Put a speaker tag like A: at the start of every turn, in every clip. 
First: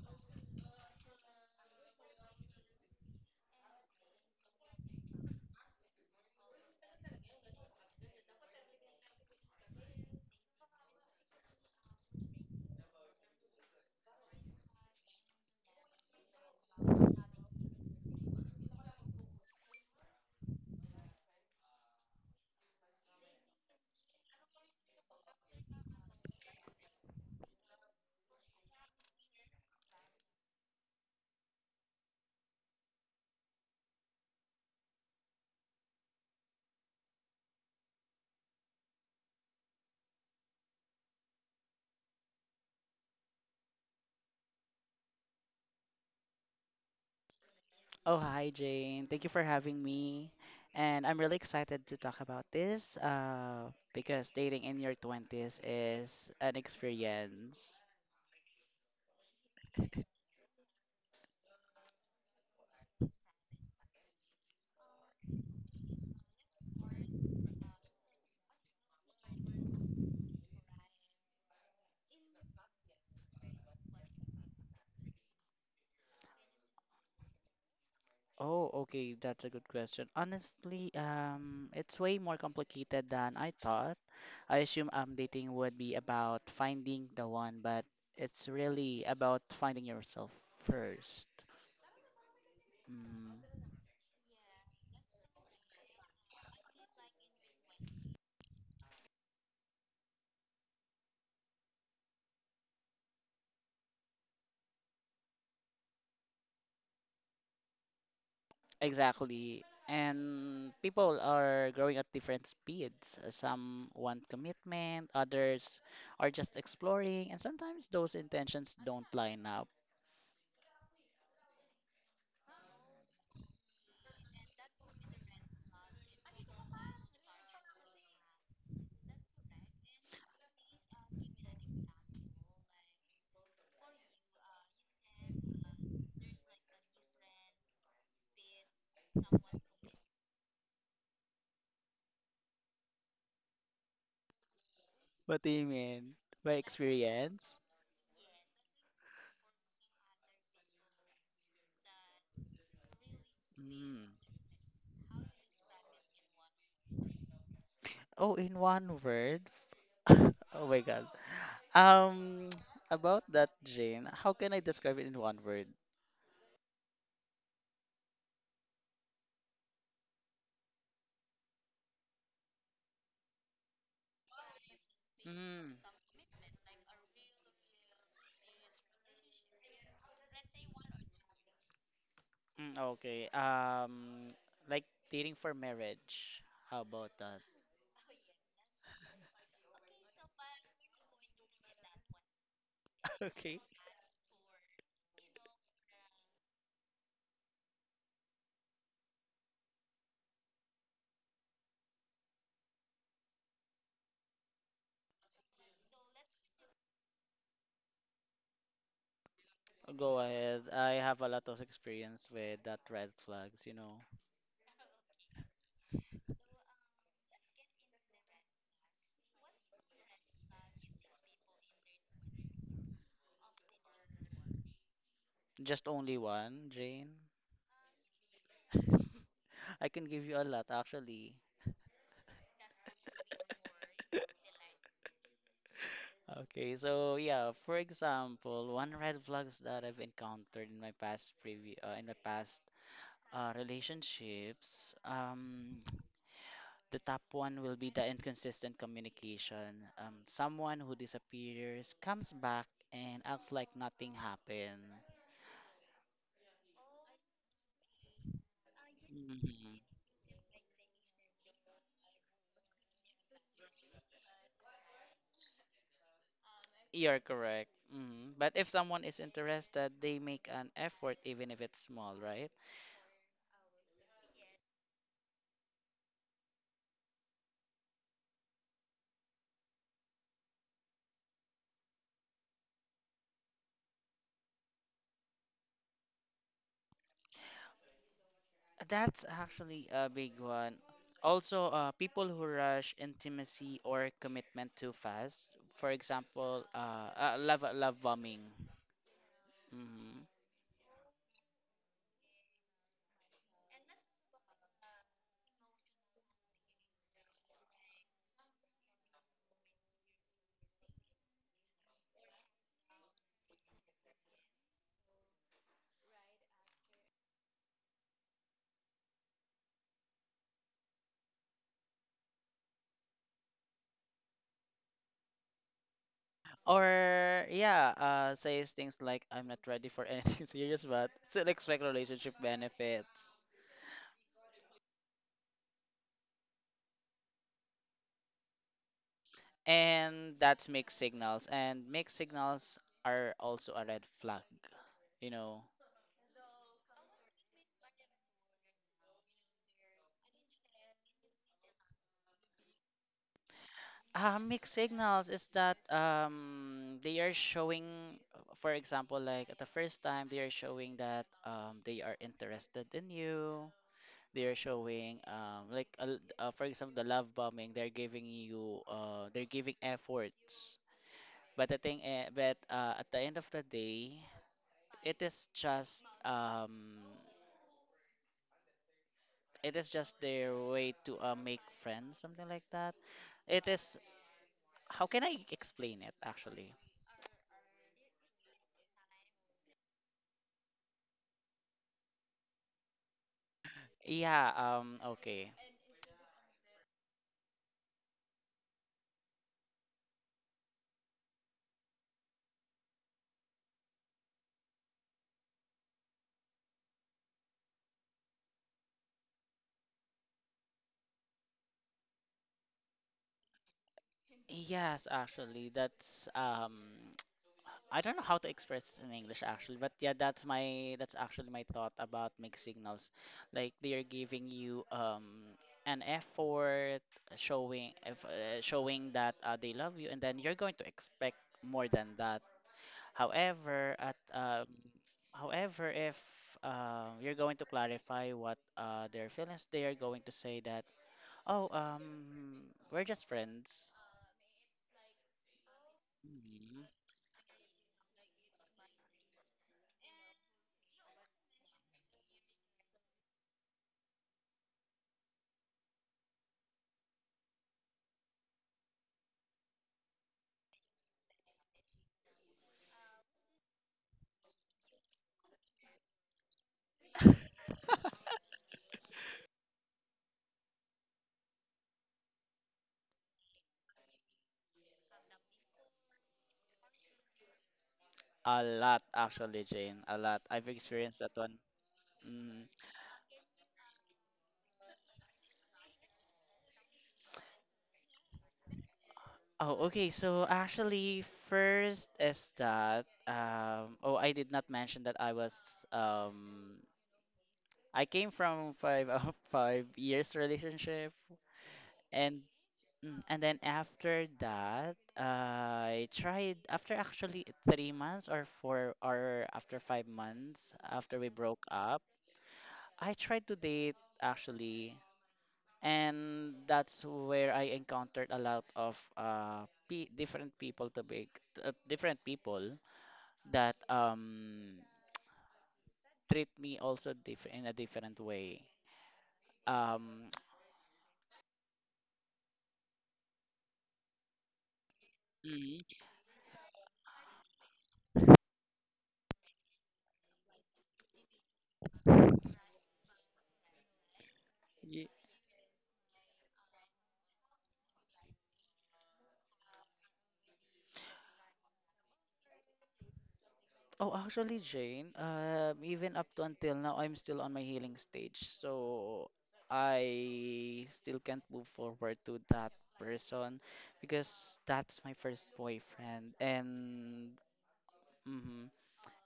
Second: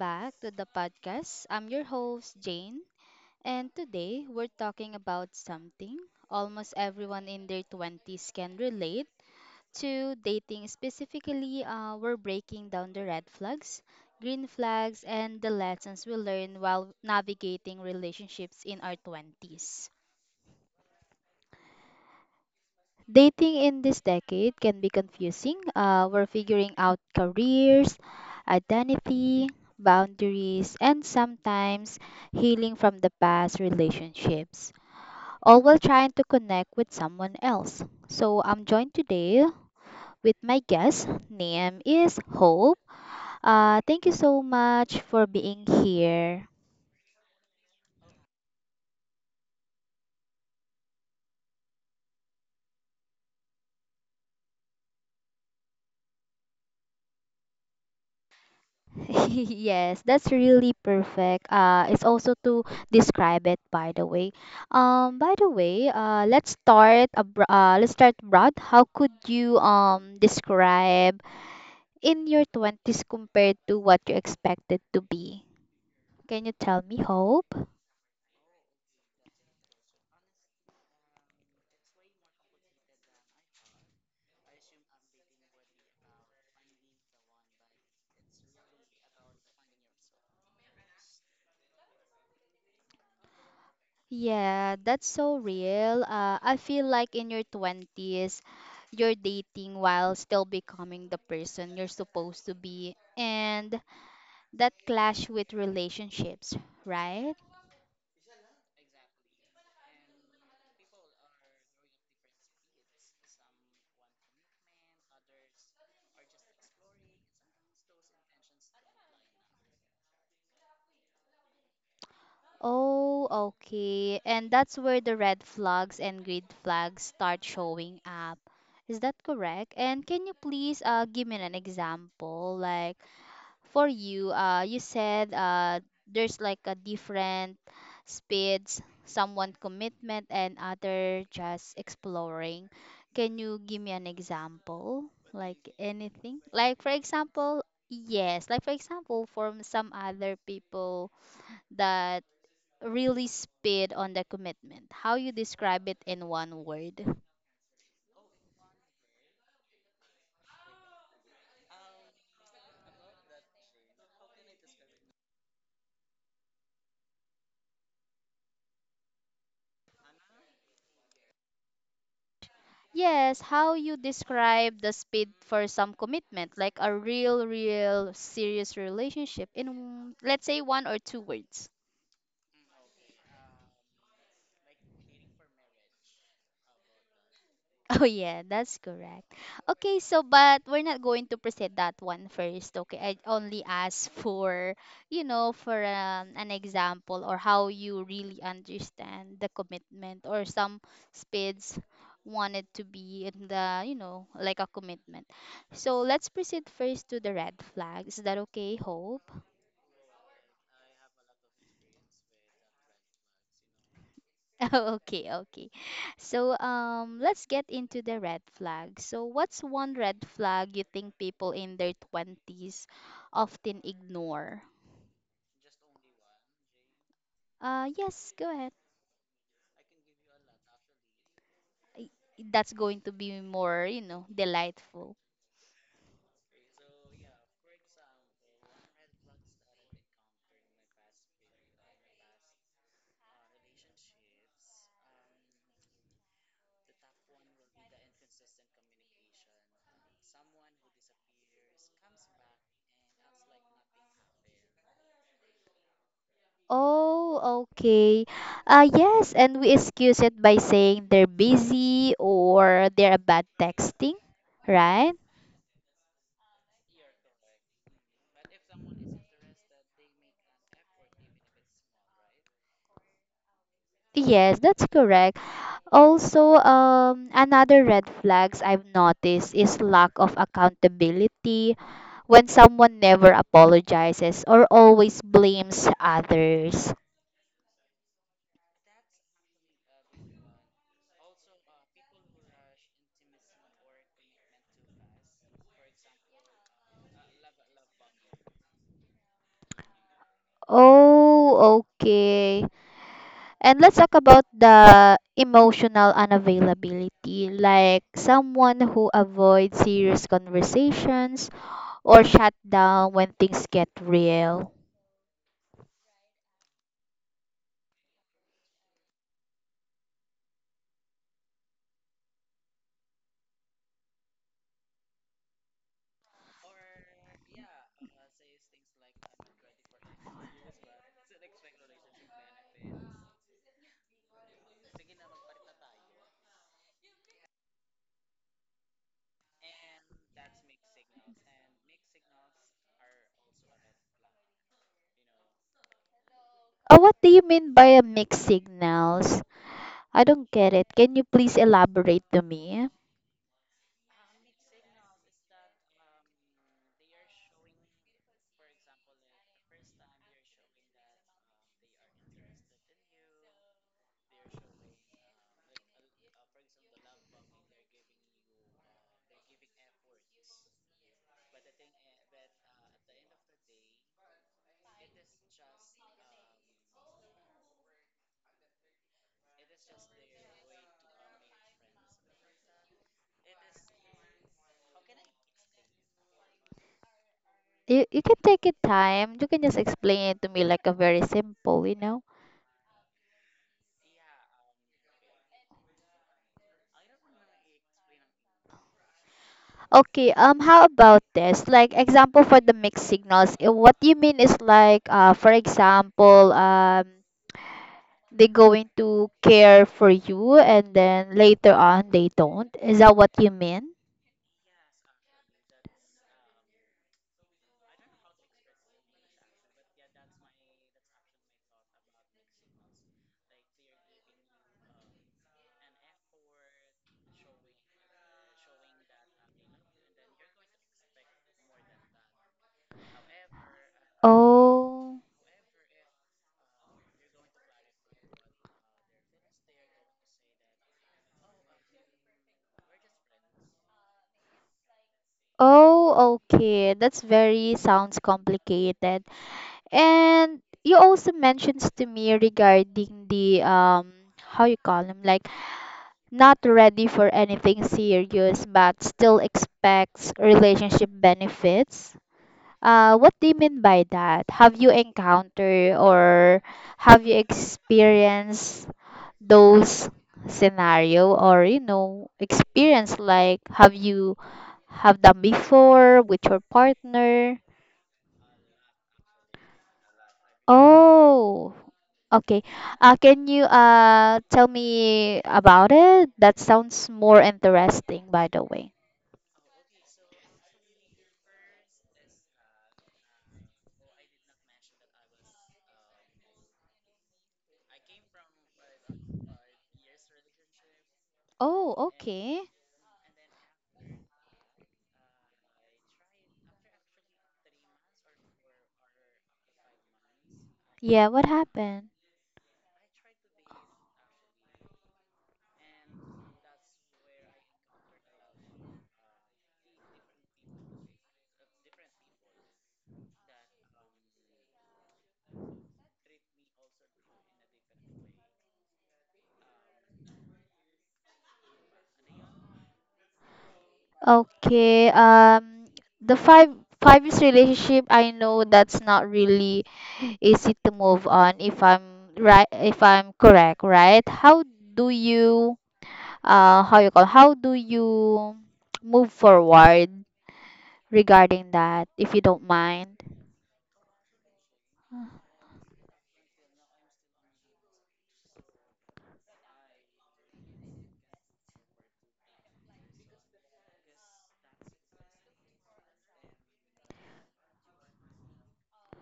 A: back to the podcast. I'm your host, Jane, and today we're talking about something almost everyone in their 20s can relate to dating. Specifically, we're breaking down the red flags, green flags, and the lessons we learn while navigating relationships in our 20s. Dating in this decade can be confusing. We're figuring out careers, identity, boundaries, and sometimes healing from the past relationships, all while trying to connect with someone else. So I'm joined today with my guest. Name is Hope. Thank you so much for being here.
B: Oh, hi, Jane. Thank you for having me. And I'm really excited to talk about this because dating in your 20s is an experience.
A: Yes, that's really perfect. It's also to describe it, by the way. Let's start abr let's start broad. How could you describe in your 20s compared to what you expected to be? Can you tell me, Hope?
B: Oh, okay, that's a good question. Honestly, it's way more complicated than I thought. I assume dating would be about finding the one, but it's really about finding yourself first. Mm,
A: Yeah, that's so real. I feel like in your 20s, you're dating while still becoming the person you're supposed to be. And that clash with relationships, right?
B: Exactly. And people are growing at different speeds. Some want commitment, others are just exploring, and sometimes those intentions don't line up.
A: Oh, okay. And that's where the red flags and green flags start showing up. Is that correct? And can you please give me an example? Like, for you, you said there's like a different speeds, someone commitment and other just exploring. Can you give me an example?
B: What do you
A: Like
B: mean?
A: anything?
B: By
A: Like for
B: experience?
A: example, yes, like for example, from some other people that really speed
B: Mm.
A: on the commitment. How you describe it in one word?
B: Oh, in one word? Oh my God. Um, about that, Jane, how can I describe it in one word?
A: Yes, how you describe the speed for
B: Mm.
A: some commitment, like a real, real serious relationship in let's say one or two words.
B: Mm, okay. Like dating for marriage. How about that?
A: Oh yeah, that's correct. Okay, so but we're not going to present that one first. Okay, I
B: Okay.
A: only ask for, you know, for an example or how you really understand the commitment or some speeds wanted to be in the, you know, like a commitment. So let's proceed first to the red flags. Is that okay, Hope?
B: Go ahead. I have a lot of experience with that red flags, you know.
A: Okay, okay. So, let's get into the red flag. So, what's one red flag you think people in their 20s often ignore?
B: Just only one, Jane?
A: Yes, go ahead.
B: I can give you a lot, actually.
A: I- That's going to be more, you know, delightful.
B: Okay, so yeah, for example, one red flags that I've encountered in my past previ in my past relationships, the top one will be the inconsistent communication. Someone who disappears, comes back, and acts like nothing happened.
A: Oh, okay. Yes, and we
B: Mm-hmm.
A: excuse it by saying they're busy or they're a bad texting, right?
B: You're correct. Hmm But if someone is interested, they make an effort, even if it's small, right?
A: Yes, that's correct. Also, another red flags I've noticed is lack of accountability when someone never apologizes or always blames others.
B: That's actually a big one. Also, people who rush intimacy or commitment too fast, for example, love bombing. Hmm
A: Oh, okay. And let's talk about the emotional unavailability, like someone who avoids serious conversations or shut down when things get real.
B: Or yeah, says things like "I'm not ready for anything serious," but still expect relationship benefits. And that's mixed signals, and mixed signals are also a red flag, you know.
A: Oh, what do you mean by a mixed signals? I don't get it. Can you please elaborate to me?
B: Mixed signals is that they are showing, for example, like at the first time, they are showing that they are interested in you. They are showing, for example, the love bombing. They're giving you, they're giving efforts. But at the end of the day, it is just, um, it is just their way to make friends, something like that. It is, how can I explain it actually?
A: You can take your time. You can just explain it to me like a very simple, you know.
B: Yeah, okay.
A: Okay, how about this? Like example for the mixed signals. What you mean is like for example, they going to care for you and then later on they don't. Is that what you mean?
B: Yes, actually, that's I don't know how to express in English actually, but yeah, that's actually my thought about mixed signals. Like they are giving you an effort, showing if, showing that they love you, and then you're going to expect more than that. However, at
A: Oh.
B: However, if you're going to clarify what their feelings, they are going to say that, oh, we're just friends.
A: Oh,
B: Mhm.
A: okay. That's very sounds complicated. And you also mentions to me regarding the how you call him like not ready for anything serious but still expects relationship benefits. What do you mean by that? Have you encountered or have you experienced those scenario or you know experience like have you have done before with your partner?
B: A lot, actually, Jane. A lot. I've experienced that one.
A: Oh, okay.
B: Mm.
A: Can you tell me about it? That sounds more interesting, by the way.
B: Oh, okay. So actually, first is that Oh, I did not mention that um. I came from five 5 years relationship,
A: Oh,
B: and
A: okay.
B: and then after that, I tried after actually 3 months or four or after 5 months after we
A: Yeah, what
B: broke up.
A: happened?
B: I tried to date actually, and that's where I encountered a lot of pe different people to be different people that treat me also different in a different way. Um,
A: Okay,
B: mm,
A: the five years relationship, I know that's not really easy to move on if I'm right, if I'm correct, right? How
B: ye-
A: do you, how you call, how do you move forward regarding that, if you don't mind?
B: Oh, actually, Jane, even up to until now, I'm still on my healing stage, so I still can't move forward to that person because that's my first boyfriend. And hmm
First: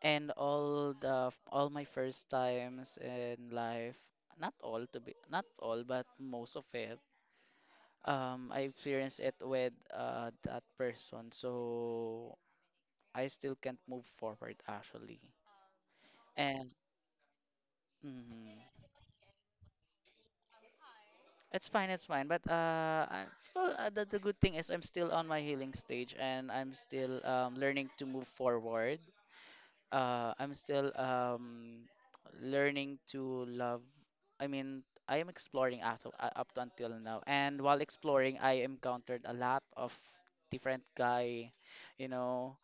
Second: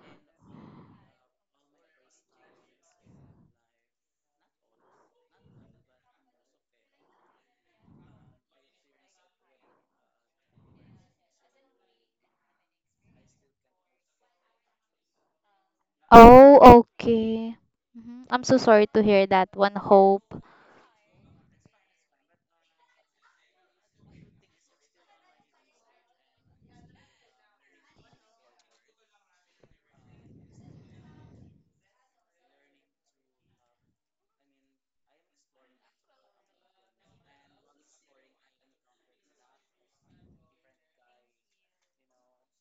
B: And all the all my first times in life, not all, but most of it, I experienced it with that person, so I still can't move forward actually. And
A: Oh, okay. I'm so
B: mhm.
A: sorry to hear that one, Hope.
B: It's fine, it's fine. But the good thing is I'm still on my healing stage and I'm still learning to move forward. I'm still Learning to love. I mean, I am exploring up to, up to until now, and while exploring, I encountered a lot of different guy, you know,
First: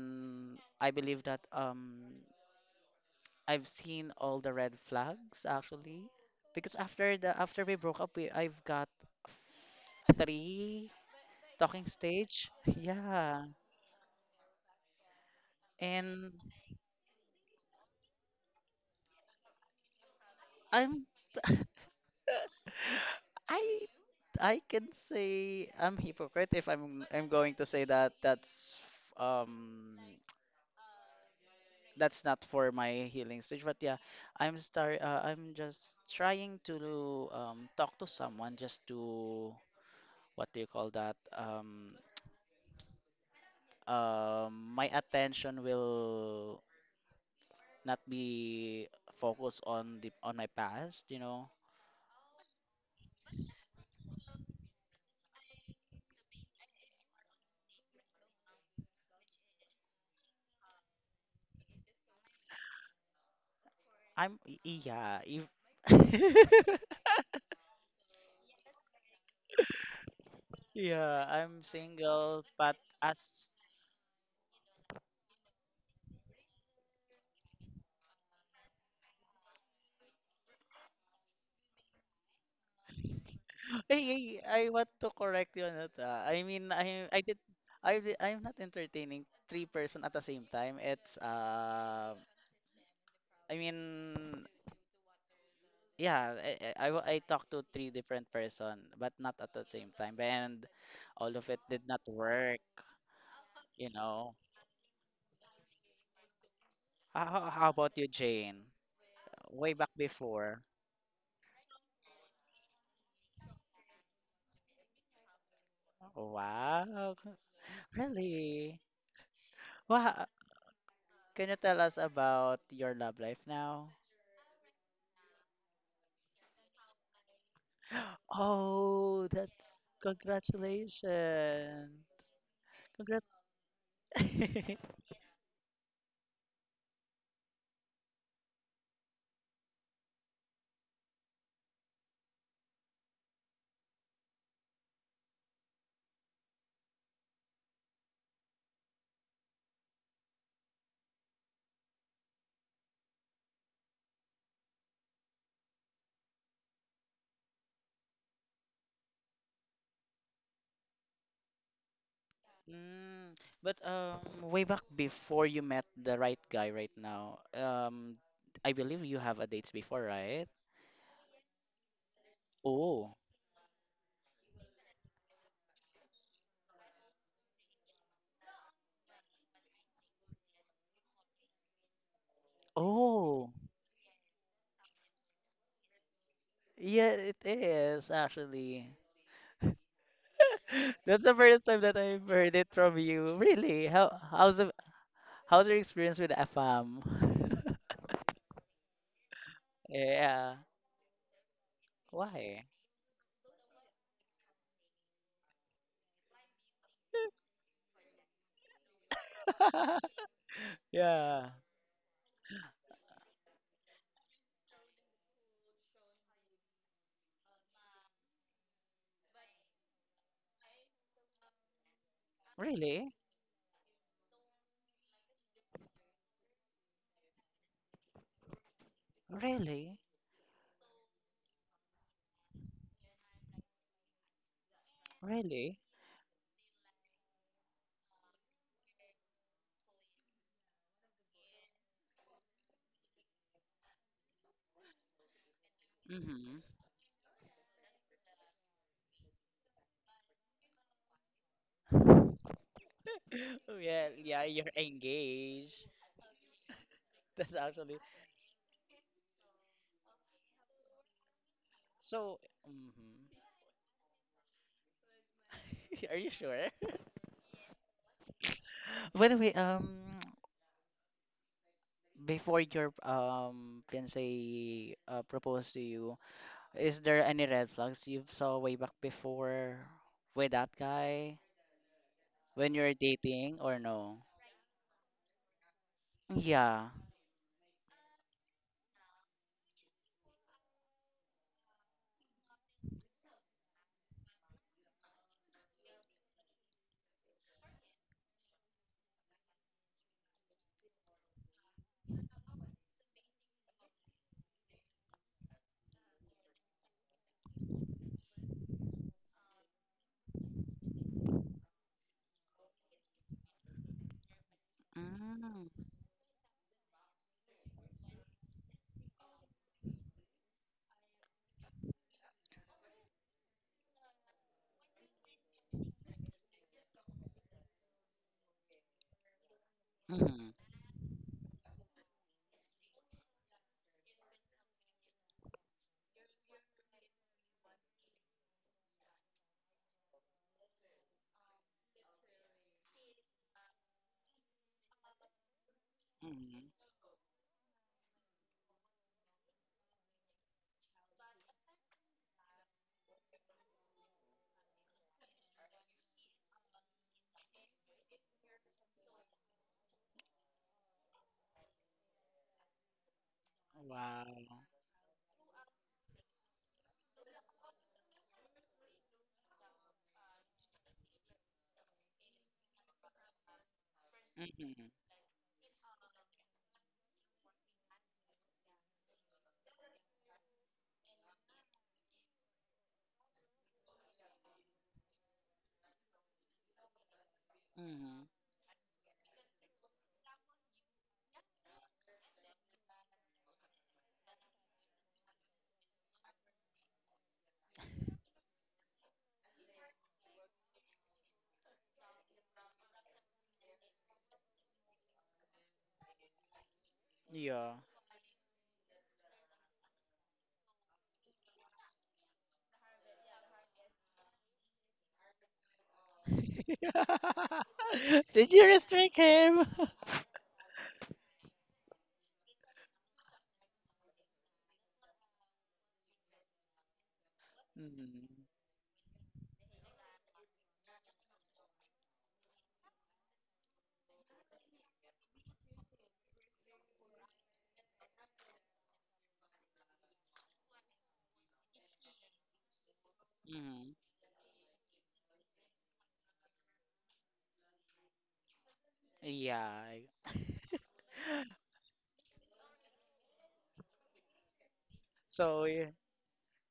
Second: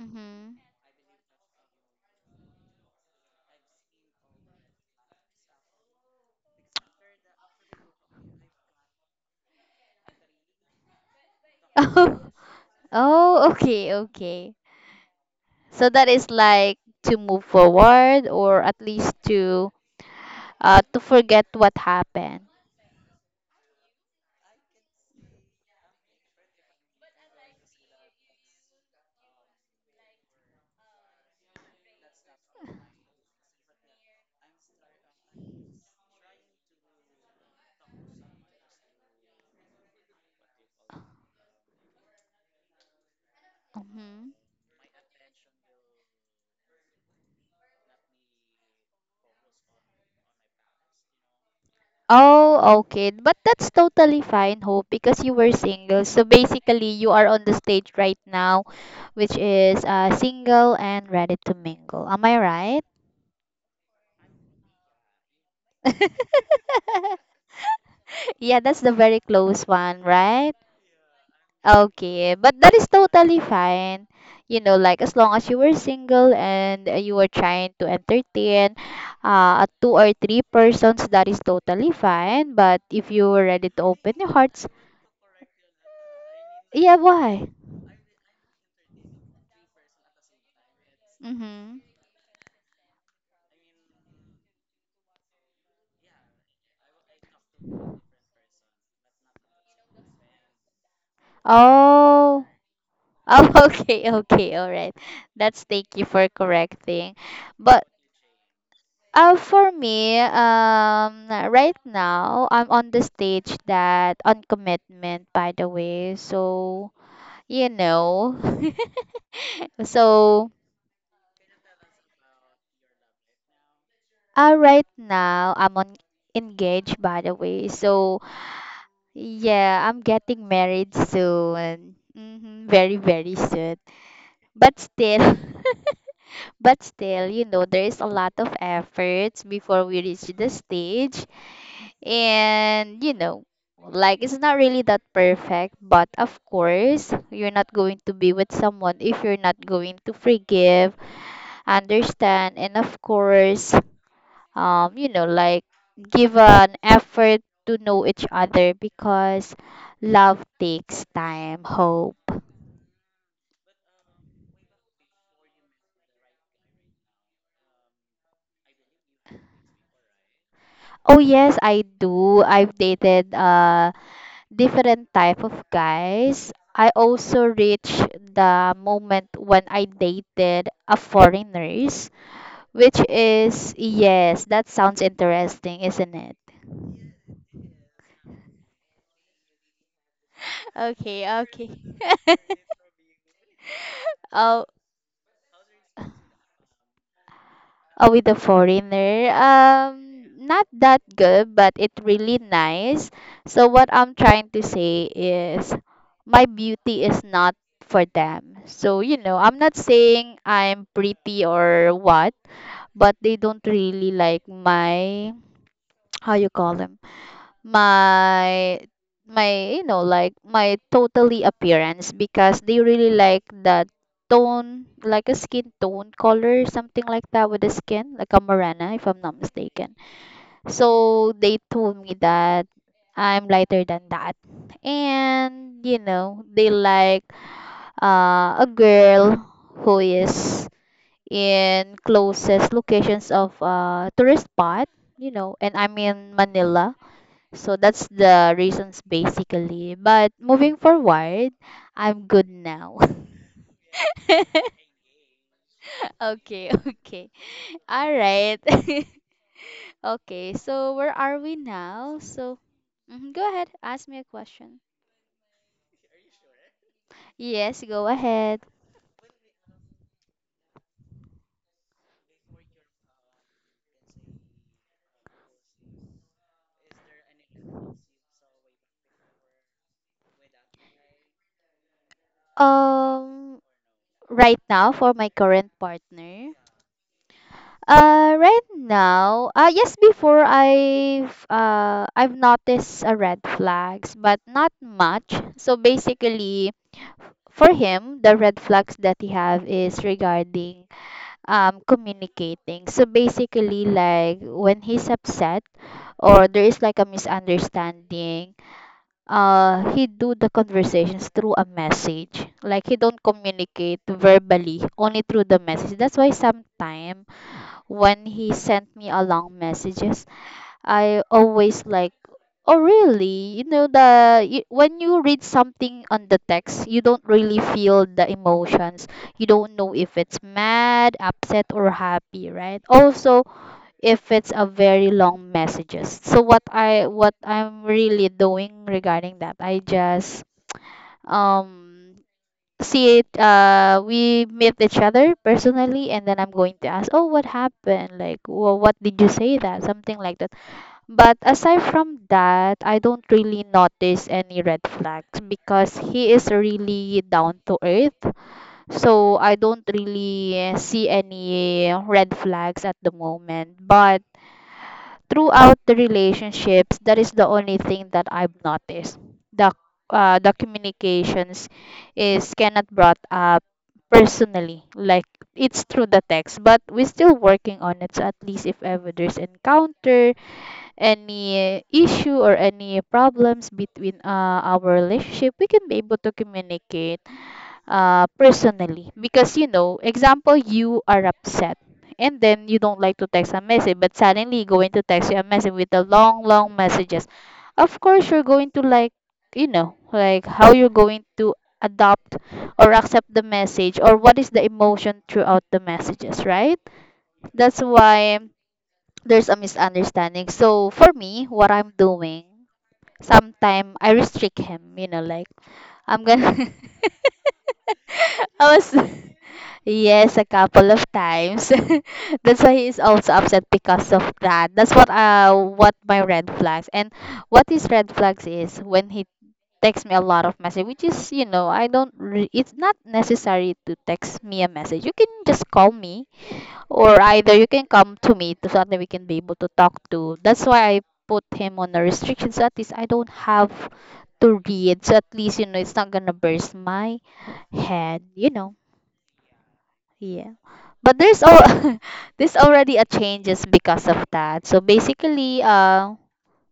A: Mm-hmm.
B: I believe that I've seen all the red flags actually, because after we broke up, we I've got three talking stage, yeah.
A: Oh, okay, okay. So that is
B: and
A: like to move forward or at least to
B: I'm.
A: forget what happened.
B: I I can say I'm hypocrite if I'm going to say that um that's not for my healing stage. But yeah, I'm just trying to talk to someone just to, what do you call that?
A: hmm
B: My attention will not be focused on the on my past, you know.
A: Oh, okay. But that's totally fine, Hope, because you were single. So basically, you are on the stage right now, which is single and ready to mingle. Am I right?
B: I'm y- yeah, if
A: Yeah, that's the very close one, right?
B: yeah, I'm
A: Okay,
B: single,
A: but
B: but
A: that is totally
B: as
A: fine. You know, like as long as you were single and you were trying to entertain two or three persons, that is totally fine. But if you were ready to
B: Hey,
A: open
B: hey,
A: your
B: I
A: hearts,
B: want to correct you on that. Ah. I mean,
A: yeah,
B: I did
A: why?
B: I di- I'm not entertaining three person at the same time.
A: Mm-hmm.
B: I mean, yeah, I talked to three different person, but not at the same time. And all of it did not
A: Oh,
B: work,
A: oh,
B: you
A: okay,
B: know.
A: okay, all right. That's thank you for correcting.
B: How
A: But
B: about you, Jane? Way
A: for
B: back
A: me,
B: before.
A: right now I'm on the stage that on commitment, by the way. So.
B: Wow.
A: You know.
B: Really? Wow.
A: so
B: Can you tell us about your love life now?
A: uh, right now I'm on engaged by the way. So
B: Oh,
A: yeah,
B: that's
A: I'm getting married
B: congratulations.
A: soon. Very,
B: Congrats.
A: very soon. But still, but still, you know, there is a lot of efforts before we reach the stage, and you know. Like it's not really that perfect, but of course, you're not going to be with someone if you're not going to forgive understand and of course you know like give an effort to know each other because love takes time, hope.
B: Mm, but Way back before you met the right guy right now, I believe you have a dates before, right?
A: Oh yes, I do. I've
B: Oh,
A: dated different type of guys. I also reached the moment when I dated a foreigners, which
B: oh,
A: is, yes, that sounds interesting, isn't it?
B: yeah, it is actually. That's
A: Okay,
B: the first
A: okay.
B: time that I've heard it from you. Really? How's your experience with FM?
A: With a foreigner. Um,
B: Yeah.
A: not that good, but it really
B: Why?
A: nice. So what I'm trying to say is, my beauty is not for them. So you know, I'm not saying I'm pretty
B: Yeah.
A: or what, but they don't really like my how you call them my my you know like my totally appearance because they really
B: Really?
A: like the tone like a skin tone color something like that with the skin like a morena if I'm not mistaken,
B: Really?
A: so they told me that I'm lighter than that.
B: Really?
A: And you know they like a girl who is in closest locations of tourist spot, you know, and I'm in
B: Mm-hmm.
A: Manila. So that's the reasons basically. But moving forward, I'm good now.
B: Well, yeah, you're engaged.
A: Okay, okay.
B: That's actually
A: All right. Okay, so where are we now?
B: so.
A: So,
B: Hmm
A: mhm, go ahead, ask me a question.
B: Are you sure?
A: Yes, go ahead.
B: By the way, before your fiance proposed to you, is there any red flags you saw way back before with that guy when you're dating
A: Um,
B: or no?
A: right now for my current partner,
B: Yeah.
A: Right now, yes, before I've noticed red flags, but not much. So basically, for him, the red flags that he have is regarding communicating. So basically, like when he's upset or there is like a misunderstanding, he do the conversations through a message. Like he don't communicate verbally, only through the
B: Mm-hmm.
A: message. That's why sometimes when he sent me a long messages, I always like, oh really, you know the when you read something on the text you don't really feel the emotions. You don't know if it's mad, upset or happy, right? Also, if it's a very long messages. So what I'm really doing regarding that, I just um see it. We meet each other personally and then I'm
B: Mm-hmm.
A: going to ask, oh what happened, like, well, what did you say, that something like that. But aside from that, I don't really notice any red flags because he is really down to earth. So I don't really see any red flags at the moment, but
B: Wow.
A: throughout the relationships, that is the only thing that I've noticed. The the communications is cannot brought up personally,
B: Mm-hmm.
A: like it's through the text, but we're still working on it. So at least if ever there's encounter, any issue or any problems between our relationship, we can be able to communicate
B: Mm-hmm.
A: personally. Because, you know, example, you are upset and then you don't like to text a message, but suddenly you going to text you a message with the long, long messages. Of course, you're going to like, you know, like how you're going to adopt or accept the message or what is the emotion throughout the messages, right?
B: Yeah.
A: That's why there's a misunderstanding. So for me, what I'm doing, sometime I restrict him, you know, like I'm gonna
B: Did you
A: I was
B: restrict him?
A: yes, a couple of times. That's why he's also upset because of that. That's what my red flags and what his red
B: Mm,
A: flags is when he texts me a lot of message, which is you know I don't. It's not necessary to text me a message. You can just call me or either you can come to me to, so that we can be able to talk to. That's why I put him on a restriction so at least I don't have
B: mhm.
A: to read. So at least you know it's not gonna burst my head. You know.
B: Yeah.
A: Yeah. But there's all there's already a changes because of that. So basically,
B: So y-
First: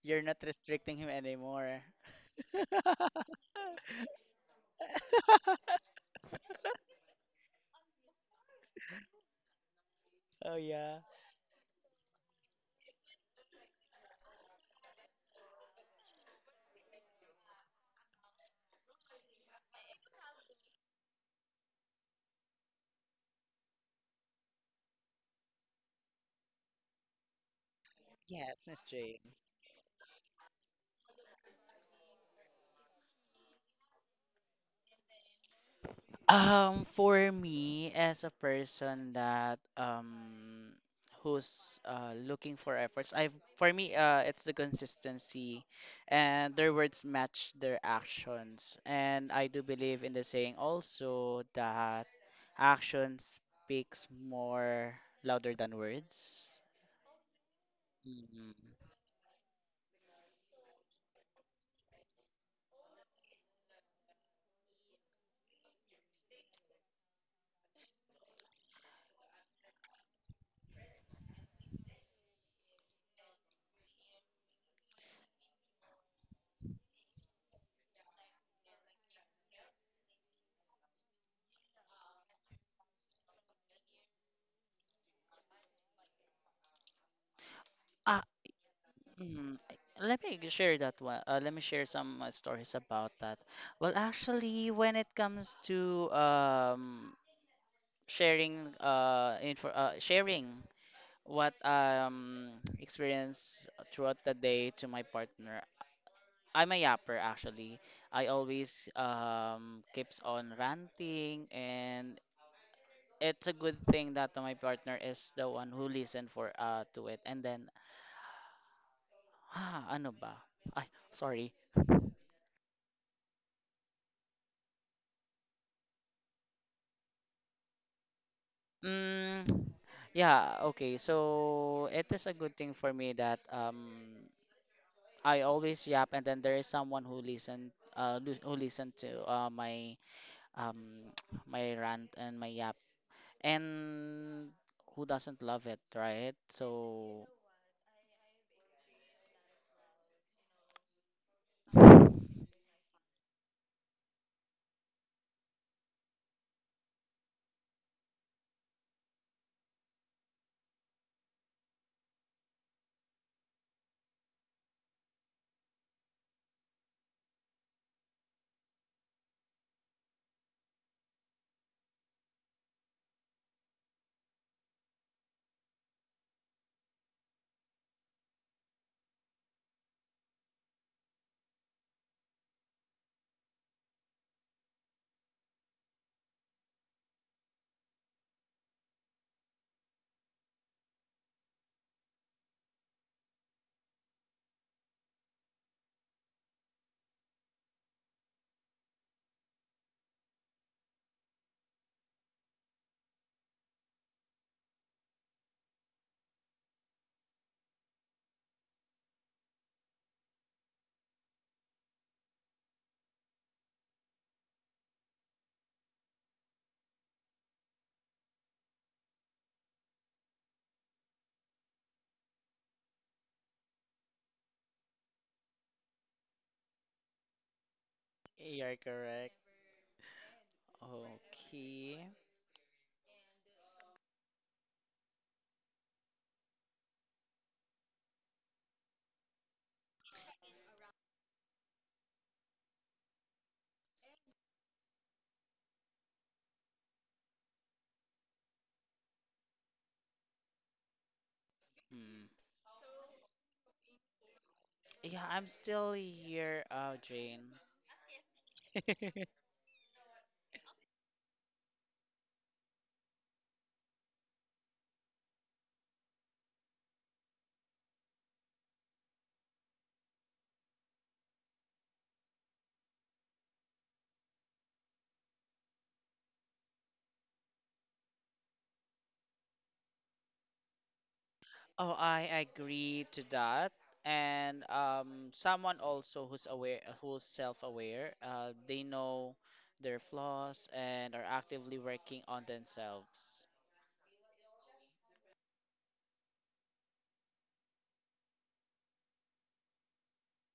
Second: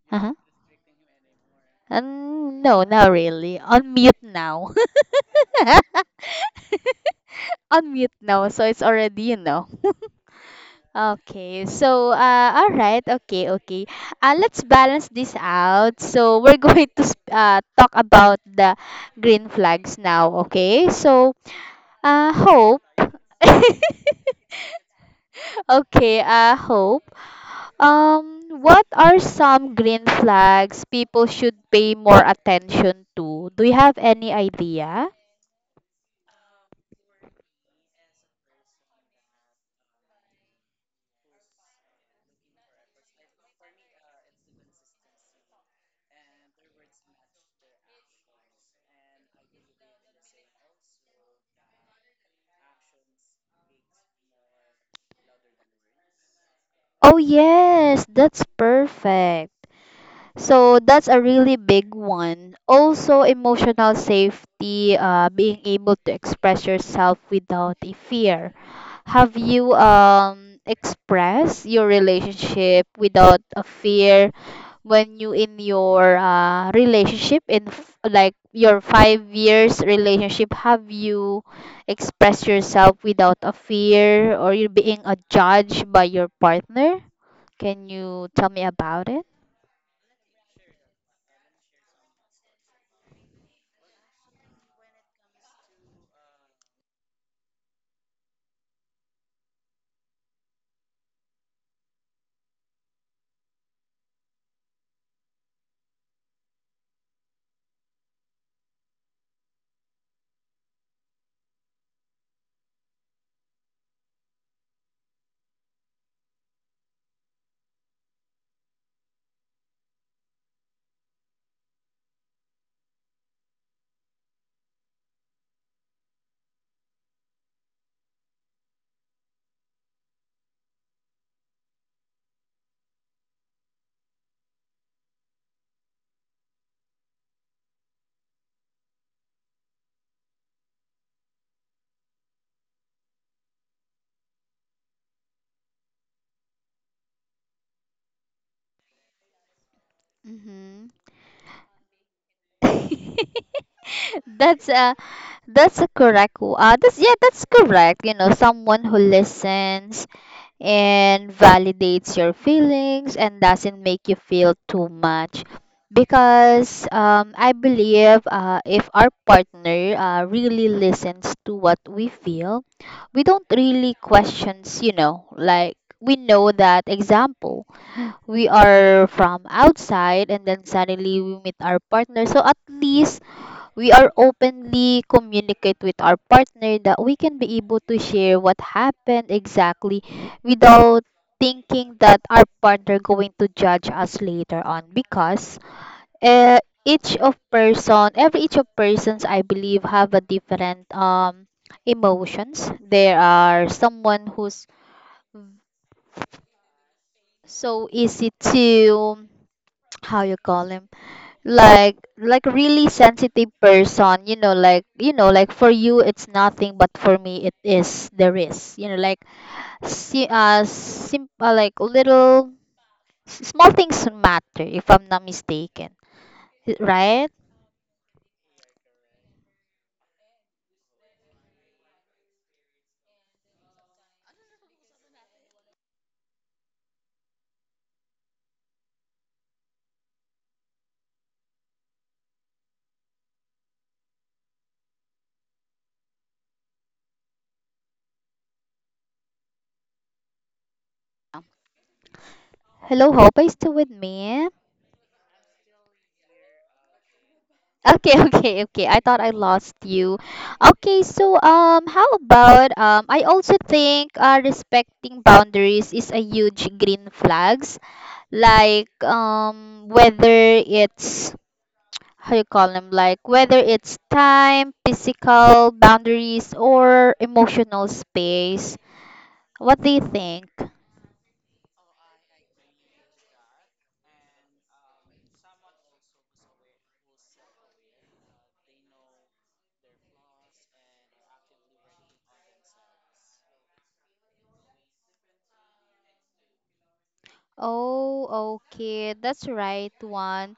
B: you're
A: uh-huh.
B: not restricting him anymore.
A: No, not really. On mute now. On mute now. So it's already, you know.
B: Oh yeah.
A: Okay. So, all right. Okay, okay. Let's balance this out. So we're going to talk about the green flags now. Okay. So, hope. Okay. Hope.
B: Yes, Miss
A: What
B: Jade.
A: are some green flags people should pay more attention to? Do you have any idea?
B: For me as a person that who's looking for efforts, I for me it's the consistency and their words match their actions. And I do believe in the saying also that action speaks more louder than words.
A: Oh, yes, that's
B: Mm.
A: perfect. So that's a really big one. Also, emotional safety, being able to express yourself without a fear. Have you expressed your relationship without a fear when you in your relationship in like your 5 years relationship? Have you expressed yourself without a fear or you're being a judge by your partner? Can
B: Ah,
A: you tell me about it?
B: mm, Let me share that one. Let me share some stories about that. Well, actually, when it comes to sharing sharing what experience throughout the day to my partner, I'm a yapper actually. I always keeps on ranting, and it's a good thing that my partner is the one who listened for to it. And then ah ano ba ay sorry mm, yeah, okay, so it is a good thing for me that I always yap, and then there is someone who listened who listened to my um my rant and my yap, and who doesn't love it, right? So
A: Mm-hmm. that's a that's a correct that's yeah that's correct, you know, someone who listens and validates your feelings and doesn't make you feel too much because I believe if our partner really listens to what we feel, we don't really questions, we know that example. We are from outside and then suddenly we meet our partner, so at least we are openly communicate with our partner that we can be able to share what happened exactly without thinking that our partner going to judge us later on because uh, each of person, every each of persons, I believe have a different emotions. There are someone who's so easy to, how you call him, like really sensitive person, you know, like you know, like for you it's nothing but for me it is the risk, you know, like simple, like little, small things matter, if I'm not mistaken, right?
B: you're correct. Okay Hmm.
A: Hello hope, are you still with me?
B: Yeah, I'm still here, Jane.
A: Okay. Okay, okay. I thought I lost you. Okay, so how about, I also think respecting boundaries is a huge green flag, like, whether it's, how you call them, like whether it's time, physical boundaries or emotional space. What do you think?
B: Oh, I agree to that. And someone also who's aware, who's self-aware, they know their flaws and are actively working on themselves.
A: Oh okay, that's right one.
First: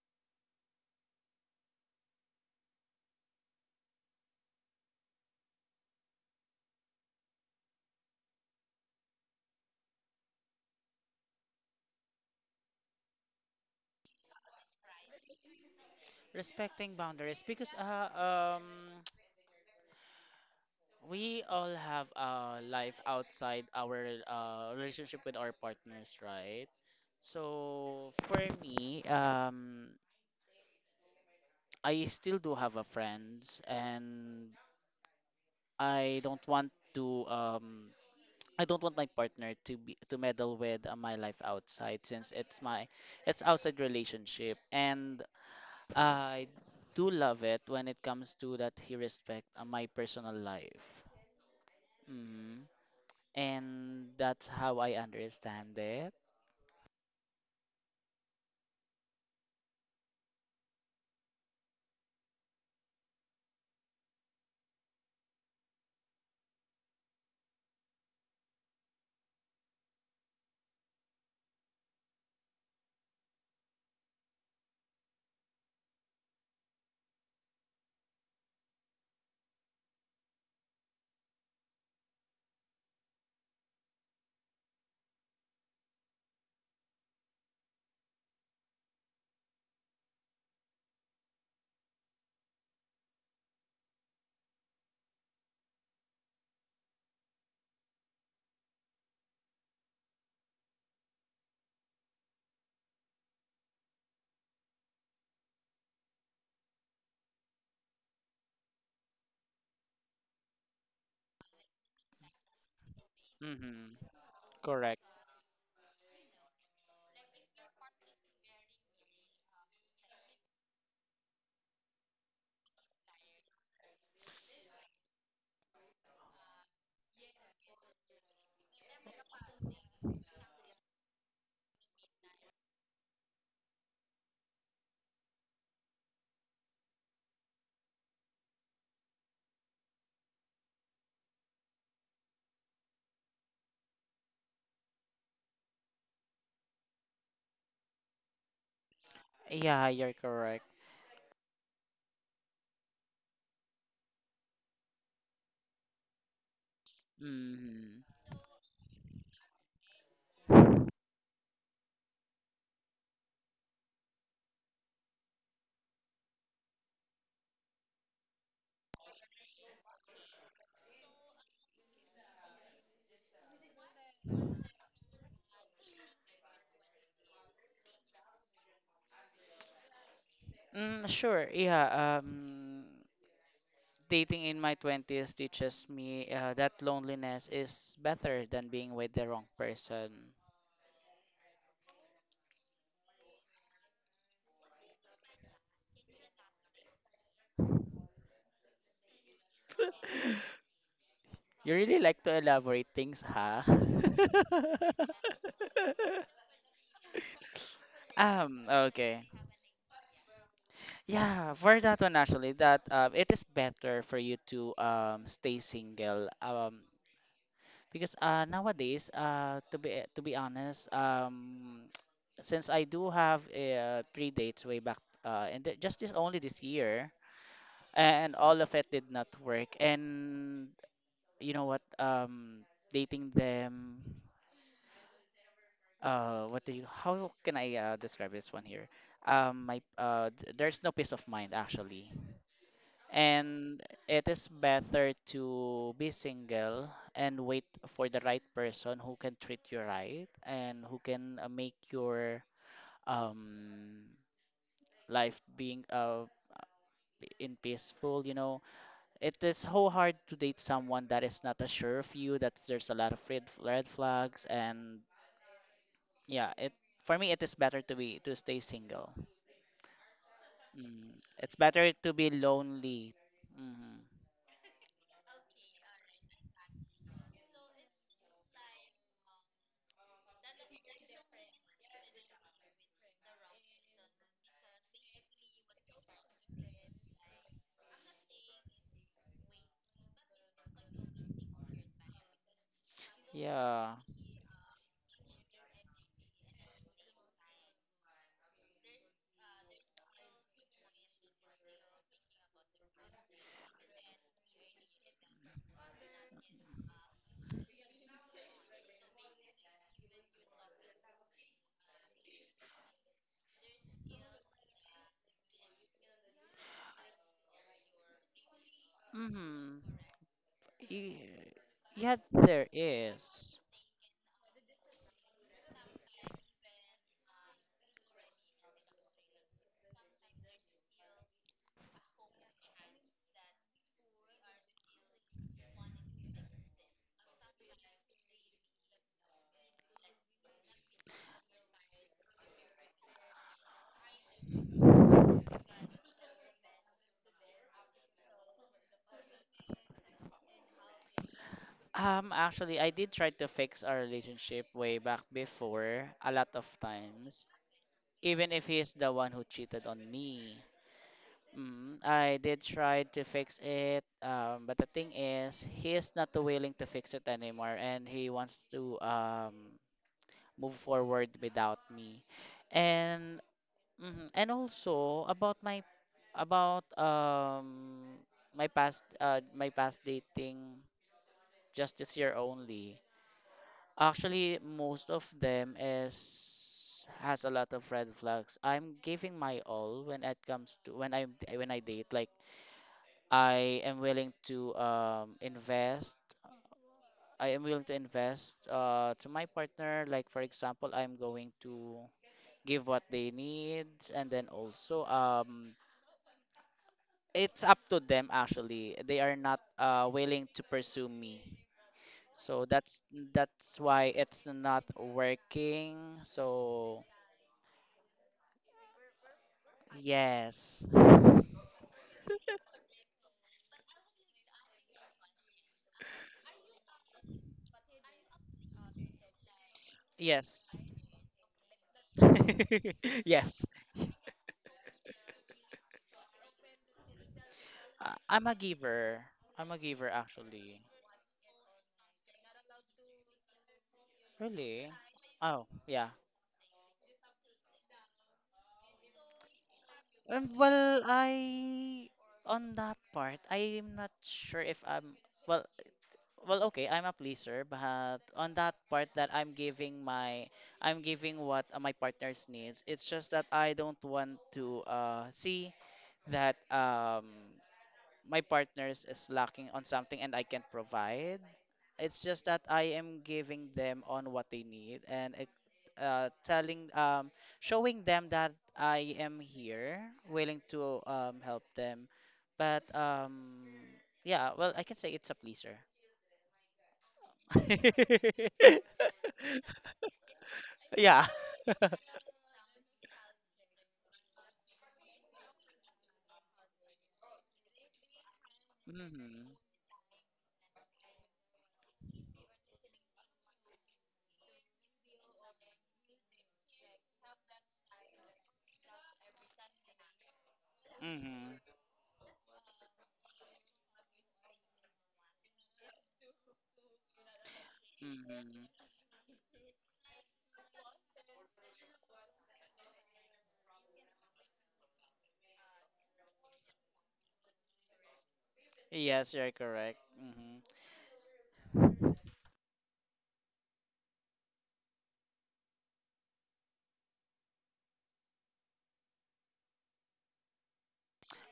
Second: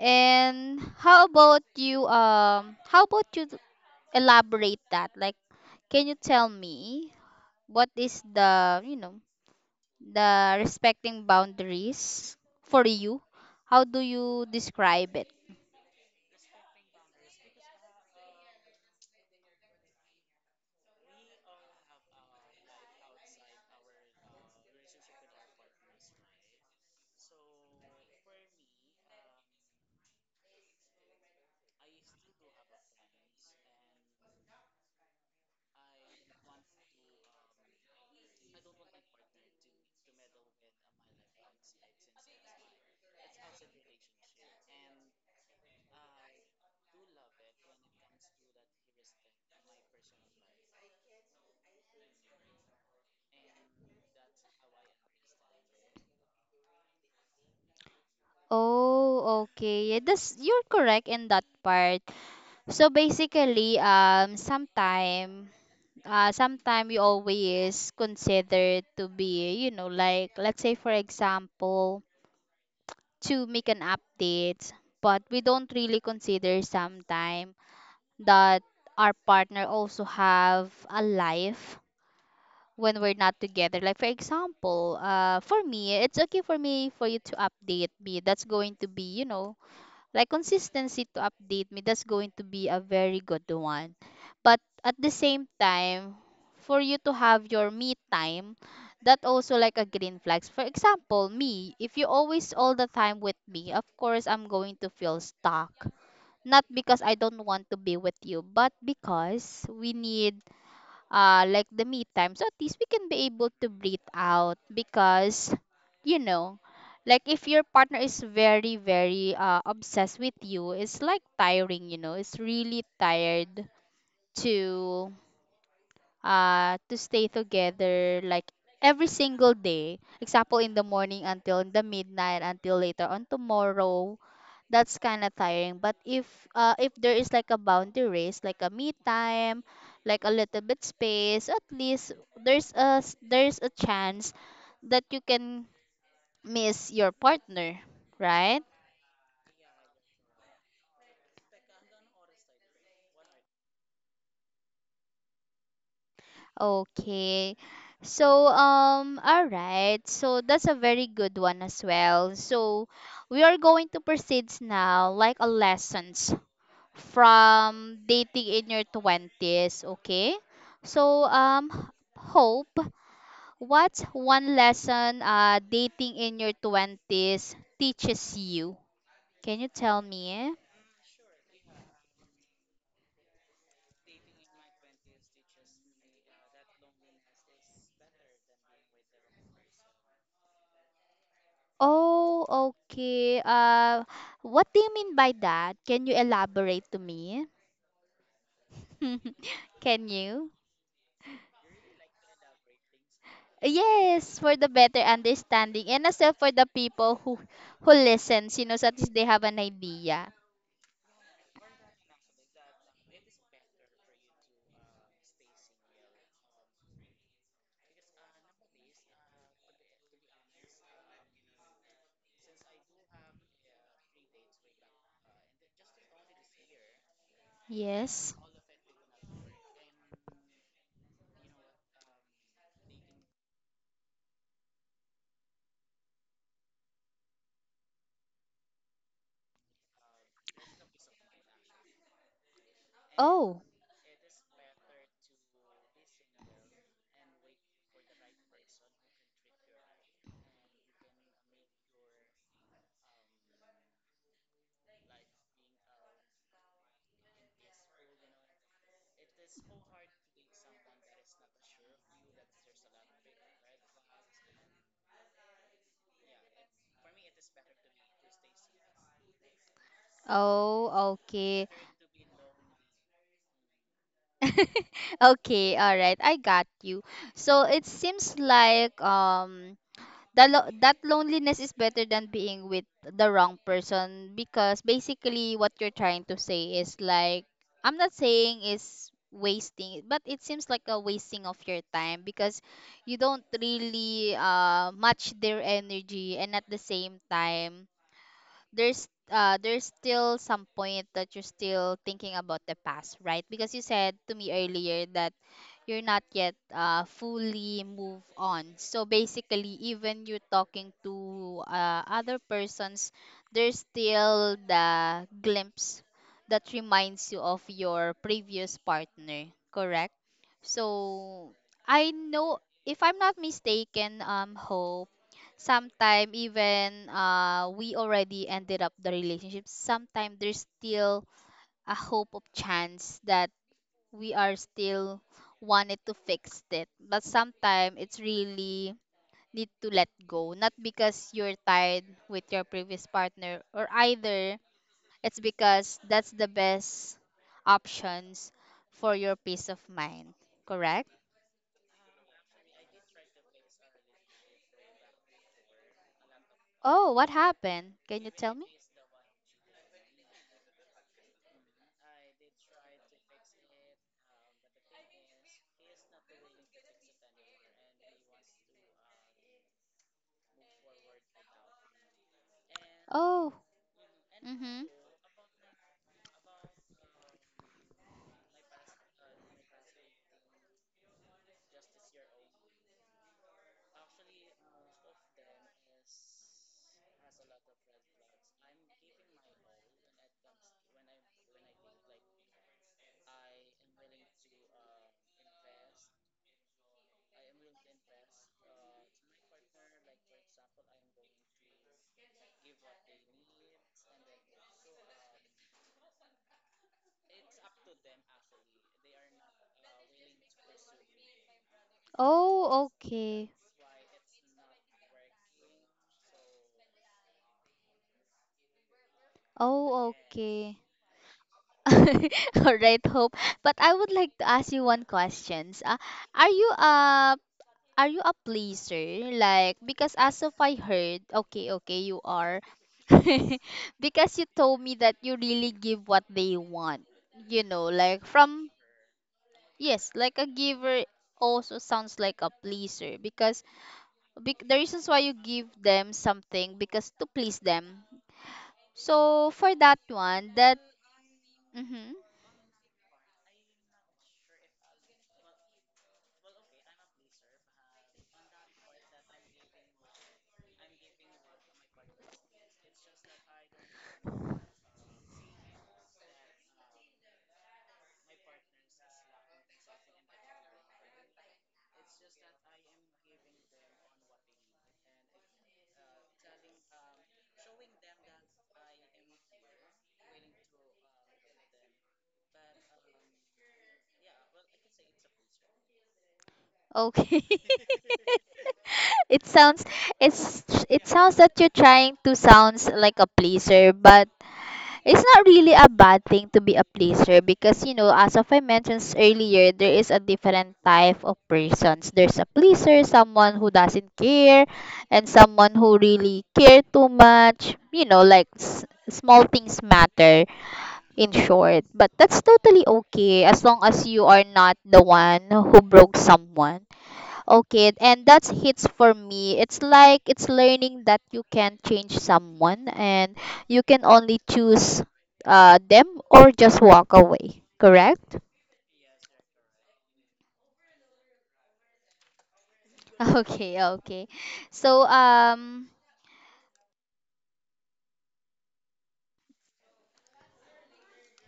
A: And how about you, how about you elaborate that, like, can you tell me, what is the, you know, the respecting boundaries for you? How do you describe it?
B: Respecting boundaries because we all have a life outside our relationship with our partners, right? So for me, I still do have a friends, and I don't want to um I don't want my partner to meddle with my life outside, since it's outside relationship. And I do love it when it comes to that he respect my personal life. Hmm And that's how I understand it.
A: Oh, okay. Yeah, that's you're correct in that part. So basically, sometime, sometime you always consider to be, you know, like let's say for example, to make an update, but we don't really consider sometime that our partner also have a life when we're not together. Like for example, for me, it's okay for me for you to update me. That's going to be, you know, like consistency to update me, that's going to be a very good one. But at the same time, for you to have your me time, that also like a green flags. For example me, if you always all the time with me, of course I'm going to feel stuck. Not because I don't want to be with you, but because we need like the me time. So at least we can be able to
B: Hmm
A: breathe out
B: Correct.
A: because, you know, like if your partner is very, very obsessed with you, it's like tiring, you know, it's really tired to to stay together, like every single day, example, in the morning until in the midnight until later on tomorrow. That's kind of tiring. But if there is like a boundaries, like a me time, like a little bit space, at least there's a there's a chance that you can miss your partner, right?
B: Yeah, you're correct.
A: Okay.
B: Hmm
A: So all right, so that's a very good one as well. So we are going to proceed now like a lessons from dating in your 20s. Okay. So hope, what's one lesson dating in your 20s teaches you? Can you tell me?
B: Sure. Yeah. Dating in my 20s teaches me that loneliness is better than being with the wrong person.
A: Oh, okay. What do you mean by that? Can you elaborate to me? Can you?
B: You really like to elaborate things, huh?
A: Yes, for the better understanding and as well for the people who listens, you
B: um,
A: know, so at least
B: okay.
A: they have an idea.
B: Yeah, for that one actually, that it is better for you to stay single. Because nowadays to be honest, since I do have three dates way back just this only this year,
A: Yes.
B: and all of it did not work. And you know what, dating them, what do you how can I describe this one here, there's no peace of mind actually,
A: Oh.
B: and it is better to be single and wait for the right person who can treat you right and who can make your um life being in peaceful, you know. It is so hard to date someone that is not as sure of you, that there's a lot of red flags. And yeah, it for me it is better to stay single. Mm.
A: Oh,
B: It's
A: okay.
B: better to be lonely. Hmm
A: Okay, all right. I got you. So it seems like that that loneliness is better than being with the wrong person because basically what you're trying to say is like, I'm not saying is wasting, but it seems like a wasting of your time because you don't
B: Yeah.
A: really match their energy. And at the same time, there's still some point that you're still thinking about the past, right? Because you said to me earlier that you're not yet fully move on. So basically, even you're talking to other persons, there's still the glimpse that reminds you of your previous partner,
B: hmm
A: correct? So I
B: Yeah,
A: know,
B: there
A: if I'm not
B: is.
A: mistaken, Ho, sometime even we already ended up the relationship, sometime there's still a hope of chance that we are still wanted to fix it, but sometime it's really need to let go. Not because you're tired with your previous partner or either, it's because that's the best options for your peace of mind, correct?
B: Actually, I did try to fix our relationship way back before, a lot of
A: Oh, what
B: times,
A: happened? Can you
B: even
A: tell
B: if
A: me?
B: he's the one who cheated on me. I did try to fix it, but the thing is, he is not too willing to fix it anymore, and he wants to move forward without me. And
A: Oh.
B: mhm, and
A: Mhm.
B: also about about um my past dating just this year only. Actually, most of them is has a lot of red flags. I'm giving my all when it comes to when I date like. I am willing to invest. I am willing to invest to my partner. Like for example, I'm going to give what they need, and then also it's up to them. Actually, they are not willing to pursue me, so
A: Oh,
B: that's
A: okay.
B: that's why it's not working. So
A: Oh, okay.
B: yes,
A: All right, Hope. But I would like to ask you one questions. Are you a are you a pleaser? Like because as of
B: yes,
A: I heard, okay, okay, you are.
B: yes.
A: Because you told me that you really give what they want. You know,
B: I-
A: like
B: I'm a
A: from,
B: giver. I'm a giver
A: yes, like a
B: actually.
A: giver, also sounds like a pleaser because, the
B: Really?
A: reasons why you
B: Oh,
A: give
B: yeah.
A: them something because to please them. So for that
B: Um,
A: one, that,
B: well, I
A: mm-hmm.
B: on that part, I'm not sure if I'm well. Well, okay, I'm a pleaser, but on that part that I'm giving my, I'm giving what my partner's needs. It's just that I don't want to see that. My partners is lacking on something and I can't provide. It's just that I am giving them on what they need and it, telling showing them that I am here, willing to help them. But Yeah, well, I can say it's a pleaser.
A: Okay. It sounds, it's it
B: Yeah.
A: sounds that you're trying to sounds like a pleaser, but it's not really a bad thing to be a pleaser because, you know, as of I mentioned
B: Hmm.
A: earlier, there is a different type of persons. There's a pleaser, someone who doesn't care, and someone who really care too much. You know, like small things matter, in
B: Hmm.
A: short. But that's totally okay as long as you are not the one who broke someone. Okay, and that's
B: Hmm.
A: hits for me. It's like it's learning that you can't change someone and you can only choose them or just walk away, correct?
B: Yes, you're correct. Hmm.
A: Okay, okay. So,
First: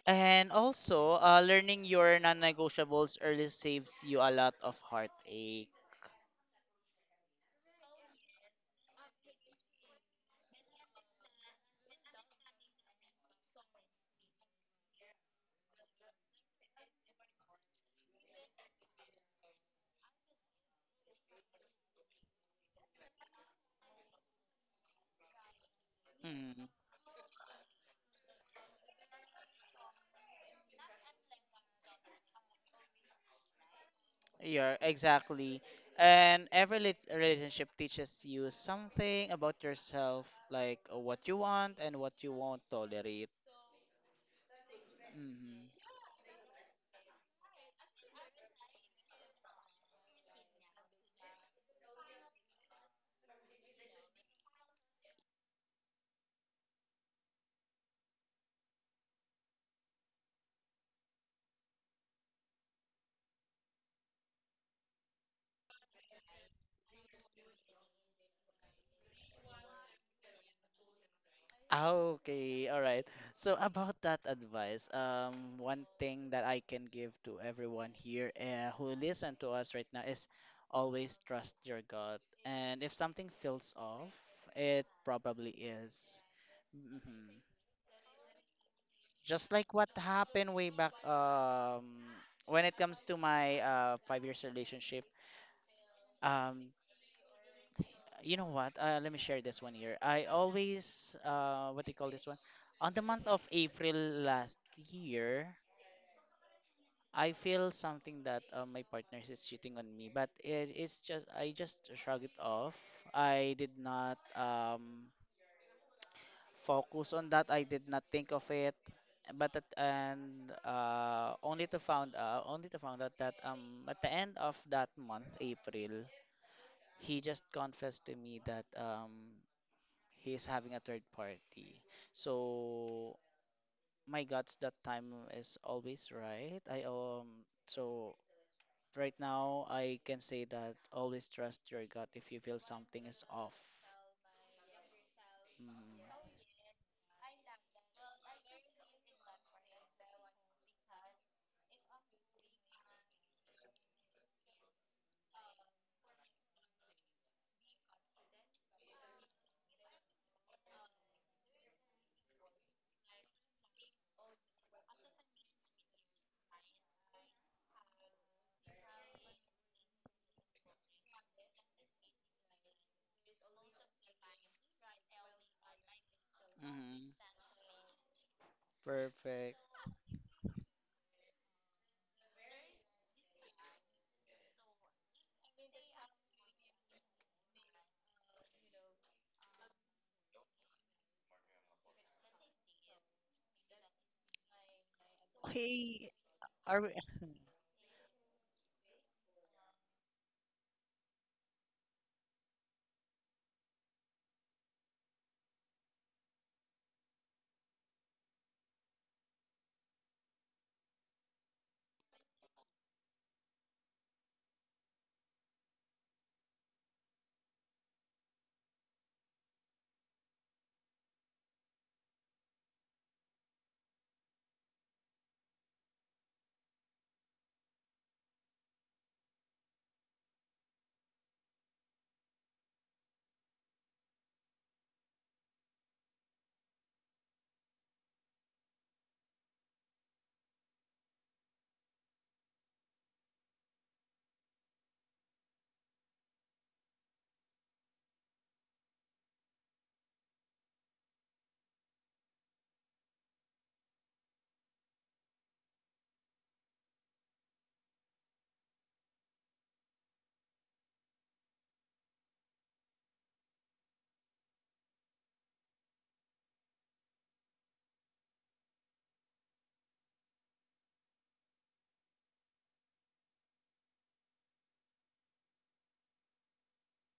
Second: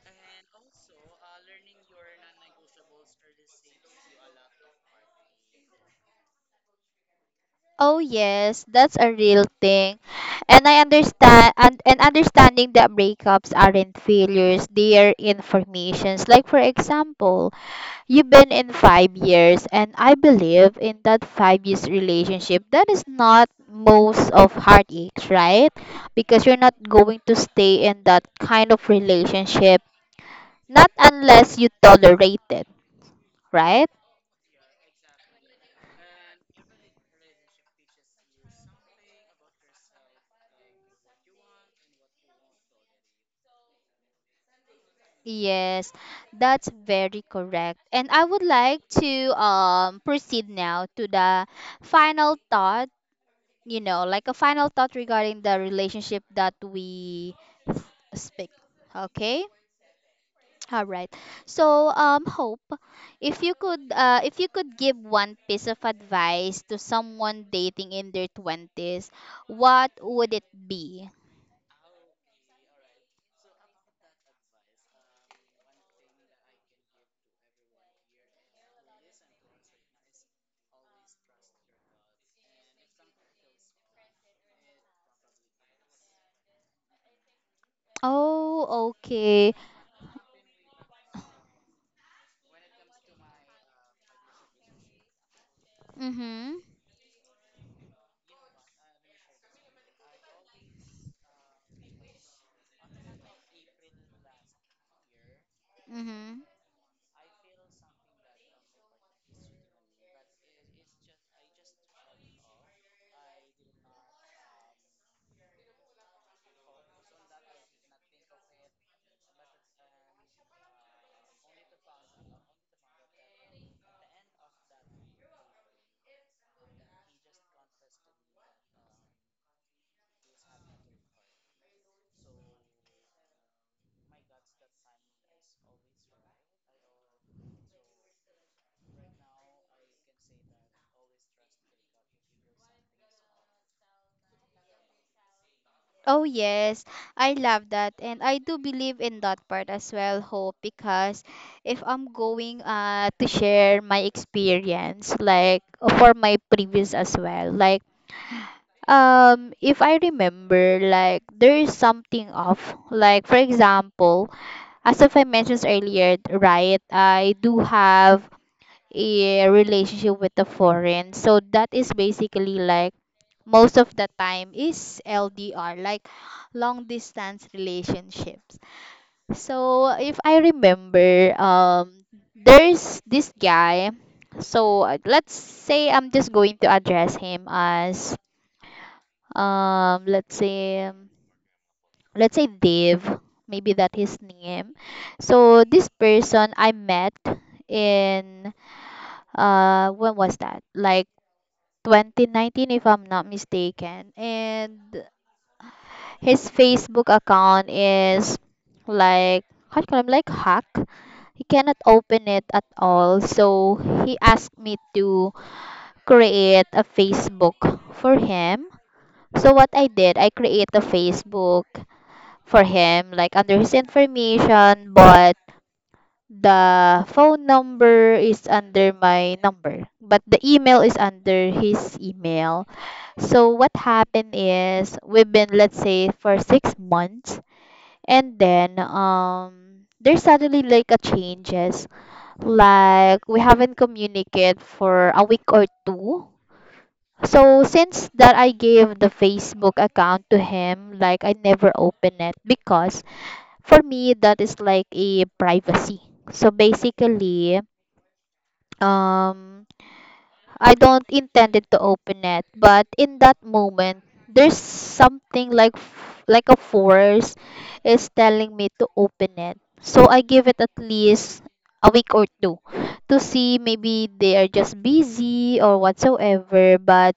B: And also, learning your non-negotiables early saves you a lot of heartache.
A: oh yes, that's a real thing. And I understand and understanding that breakups aren't failures, they are informations. Like for example, you've been in 5 years, and I believe in that 5 years relationship, that is not most of heartaches, right? Because you're
B: Mm,
A: not going to stay in that kind of relationship, not unless you tolerate it, right?
B: yeah, exactly. And every relationship teaches you something about yourself, like what you want and what you won't tolerate. Mhm.
A: Yes, that's very correct. And I would like to proceed now to the final thought, you know, like a final thought regarding the relationship that we s- speak. Okay? All right. So, Hope, if you could give one piece of advice to someone dating in their twenties, what would it be?
B: Ah, okay, all right. So about that advice, one thing that I can give to everyone here who listen to us right now is always trust your gut. And if something feels off, it probably is. Hmm.
A: Oh,
B: Just
A: okay.
B: like what happened way back when it comes to my 5 years relationship.
A: Mhm.
B: Um, you know what? Let me share this one here. I always what do you call this one? On the month of April last year,
A: Mhm.
B: I feel something that my partner is cheating on me, but it's just I just shrug it off. I did not focus on that. I did not think of it, but at, and only to found out only to found out that at the end of that month, April, he just confessed to me that he's having a third party. So my guts that time is always right. I so Right now, I can say that always trust your gut if you feel something is off.
A: Oh,
B: Mm.
A: yes. I love that. And I do believe in that part as well, Hope, because if I'm going to share my experience, like for my previous as well, like if I remember, like there is something off, like for example, as if I mentioned earlier, right, I do have a relationship with the foreign, so that is basically like most of the time is ldr, like long
B: Mhm.
A: distance relationships.
B: Perfect.
A: So if I remember, there's this guy. So let's say I'm just going to address him as let's say, let's say Dave, maybe that his name. So this
B: Hey,
A: person I
B: are we-
A: met in, when was that, like 2019 if I'm not mistaken. And his Facebook account is like, how do you call him, like hack, he cannot open it at all. So he asked me to create a Facebook for him. So what I did, I create a Facebook for him, like under his information, but the phone number is under my number, but the email is under his email. So what happened is we've been let's say for 6 months, and then there's suddenly like a changes, like we haven't communicated for a week or two. So since that I gave the Facebook account to him, like I never open it because for me, that is like a privacy. So basically, um, I don't intended to open it, but in that moment, there's something like like a force is telling me to open it. So I give it at least a week or two to see maybe they are just busy or whatsoever. But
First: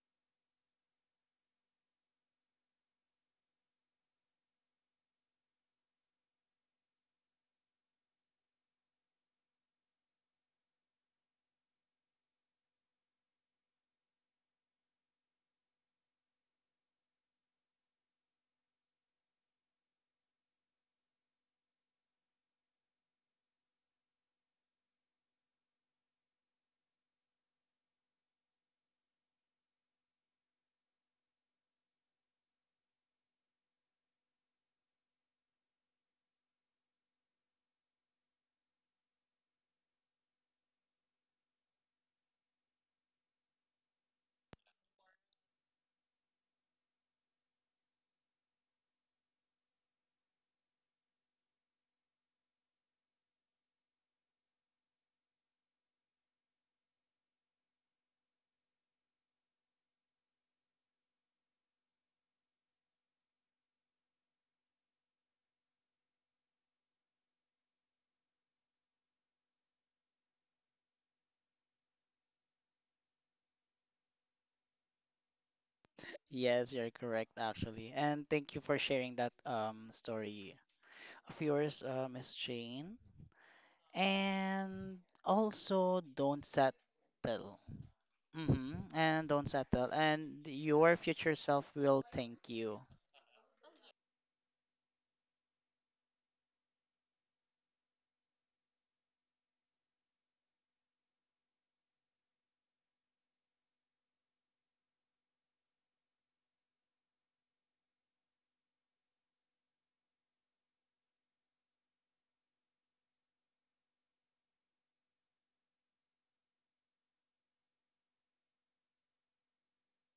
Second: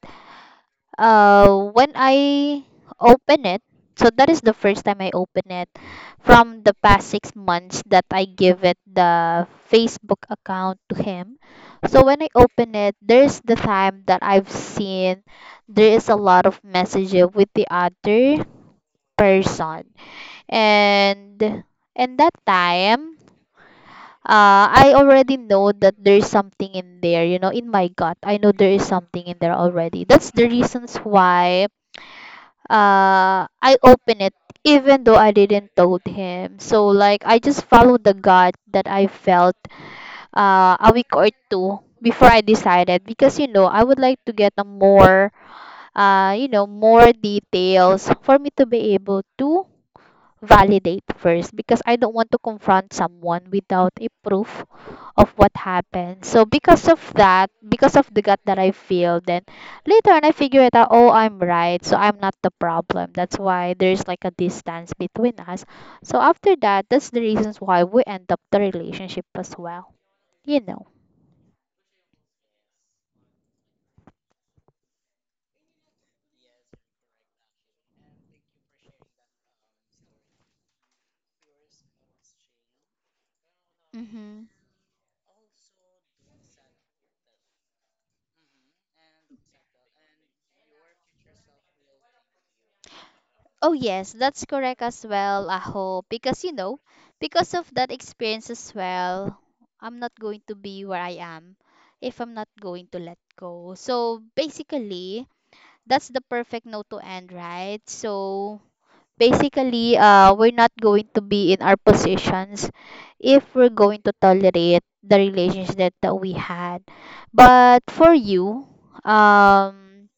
A: when I open it, so that is the first time I open it from the past 6 months that I give it the Facebook account to him. So when I open it, there's the time that I've seen there is a lot of messages with the other person. And in that time, I already know that there's something in there, you know, in my gut. I know there is something in there already. That's the reasons why I opened it even though I didn't told him. So like I just followed the gut that I felt a week or two before I decided because you know I would like to get a more more details for me to be able to validate first because I don't want to confront someone without a proof of what happened. So because of that, because of the gut that I feel, then later on I figure it out, oh, I'm right. So I'm not the problem. That's why there's like a distance between us. So after that, that's the reasons why we end up the relationship as well. You know.
B: Yes, you're correct actually. And thank you for sharing that story of yours, Miss Jane.
A: Mm-hmm.
B: And also don't settle. Mm-hmm. And don't settle. And your future self will thank you.
A: Oh yes, that's correct as well, Aho. Because because of that experience as well, I'm not going to be where I am if I'm not going to let go. So basically, that's the perfect note to end, right? So basically, we're not going to be in our positions if we're going to tolerate the relationship that we had. But for you, um,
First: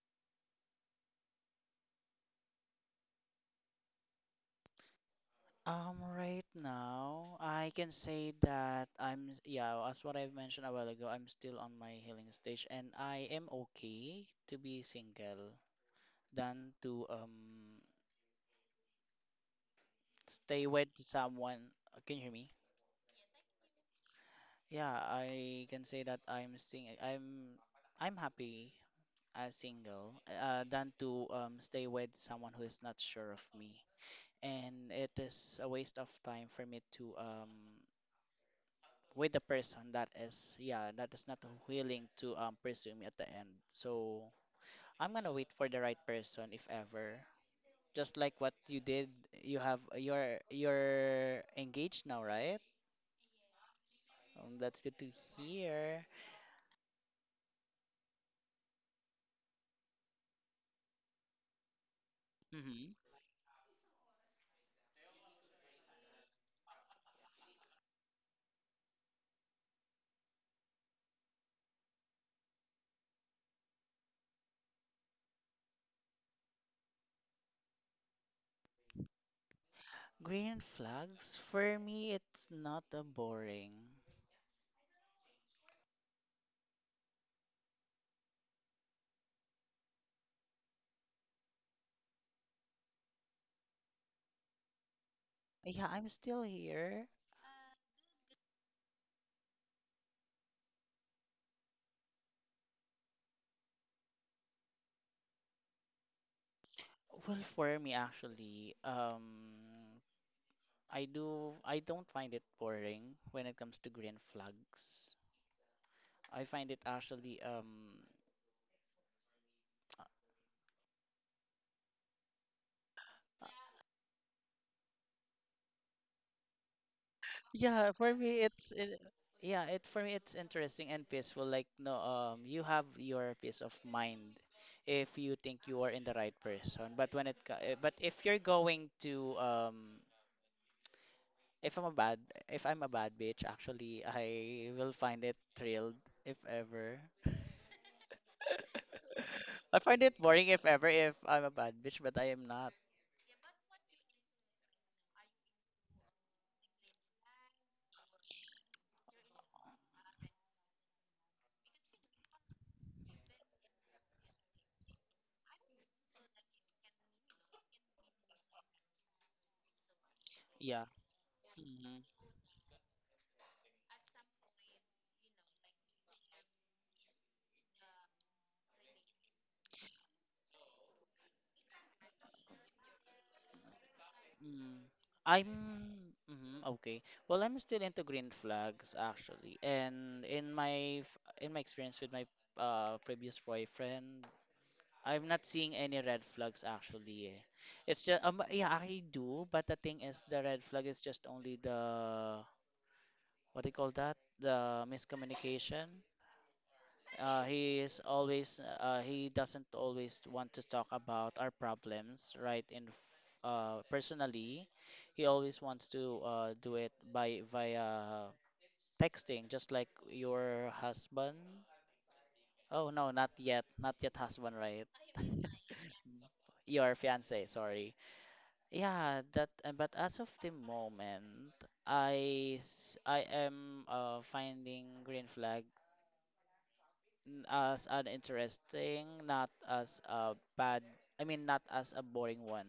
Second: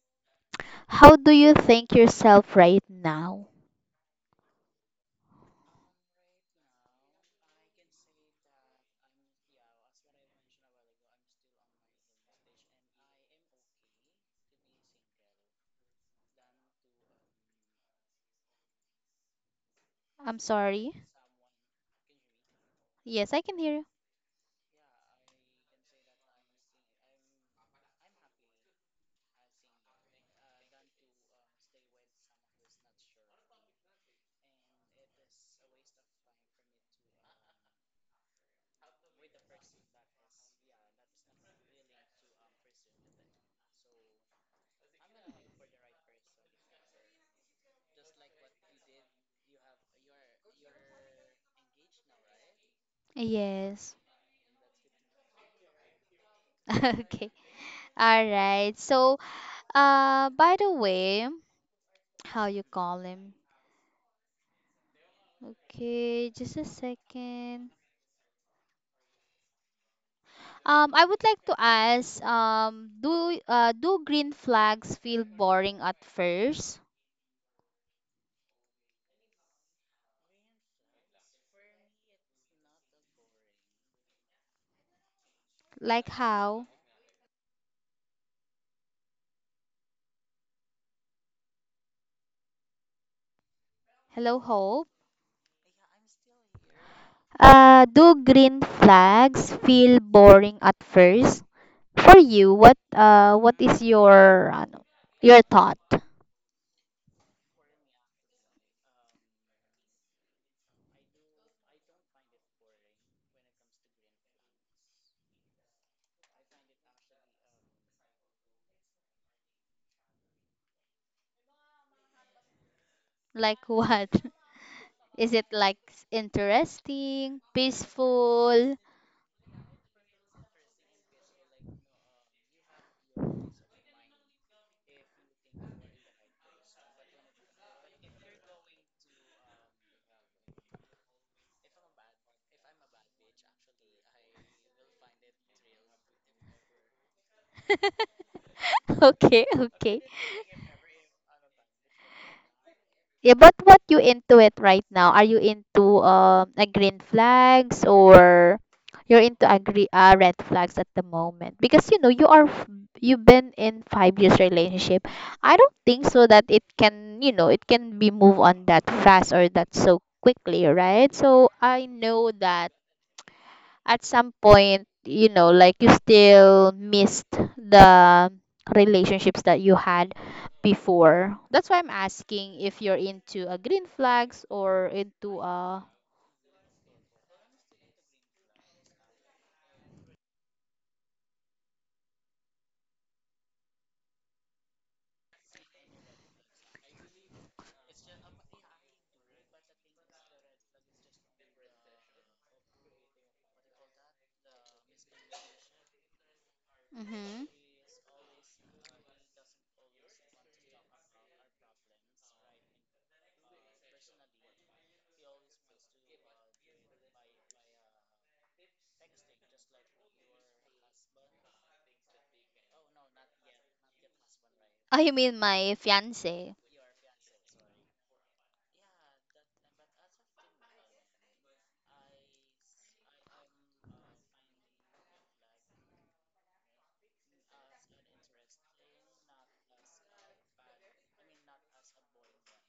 A: how do you think yourself right now?
B: Right now, I can say that I'm, yeah, as what I've mentioned a while ago, I'm still on my healing stage and I am okay to be single than to
A: I'm
B: stay with
A: sorry.
B: someone. Can you hear me?
A: Yes, I can hear you.
B: Yeah, I can say that I'm happy as single than to stay with someone who is not sure of me. And it is a waste of time for me to with the person that is yeah that is not willing to pursue me at the end, so I'm gonna wait for the right person if ever, just like what you did. You have you're you're engaged now, right?
A: Yes.
B: That's good to hear.
A: Okay. All right. So, by the way, how you
B: Hmm.
A: call him? Okay, just a second. I would like to ask, do green flags feel boring at first?
B: Green flags for me it's not a boring.
A: Like how? Hello, Hope.
B: Yeah, I'm still here.
A: Do green flags feel boring at first? For you, what is your ano, your thought?
B: Well, for me actually I do I don't find it boring when it comes to green flags. I find it actually um.
A: Like what? Is it like interesting,
B: Yeah, for me it's
A: peaceful?
B: it, yeah, it for me it's interesting and peaceful. Like no, you have your peace of mind if you think you are in the right person. But when it co- eh, but if you're going to if I'm a bad if I'm a bad bitch, actually I will find it thrilled if ever.
A: Okay,
B: I
A: okay.
B: find it boring if ever if I'm a bad bitch, but I am not.
A: Yeah, but what you into it right now? Are you into a green flags or you're into agree red flags at the moment? Because you know you are you've been in 5 years relationship. I don't think so that it can it can be move on that fast or that so quickly,
B: Yeah.
A: right? So I
B: Mm-hmm.
A: know that at some point, like you still missed the relationships that you had before. That's why I'm asking if you're into a green flags
B: Mm.
A: or into
B: I'm
A: a.
B: mhm, okay. Well, I'm still into green flags actually, and in my in my experience with my previous boyfriend, I'm not seeing any red flags actually. Eh. It's just yeah I do, but the thing is the red flag is just only the what do you call that? The miscommunication.
A: Mm-hmm.
B: He is always he doesn't always want to talk about our problems right personally. He always wants to do it by via texting, just like your husband. Oh no, not yet, not yet husband, right?
A: Oh, you mean my fiance?
B: Your fiance, sorry. Yeah, that. But as of the moment, I am finding green flag. As an interesting, not as a bad, I mean, not as a boring one.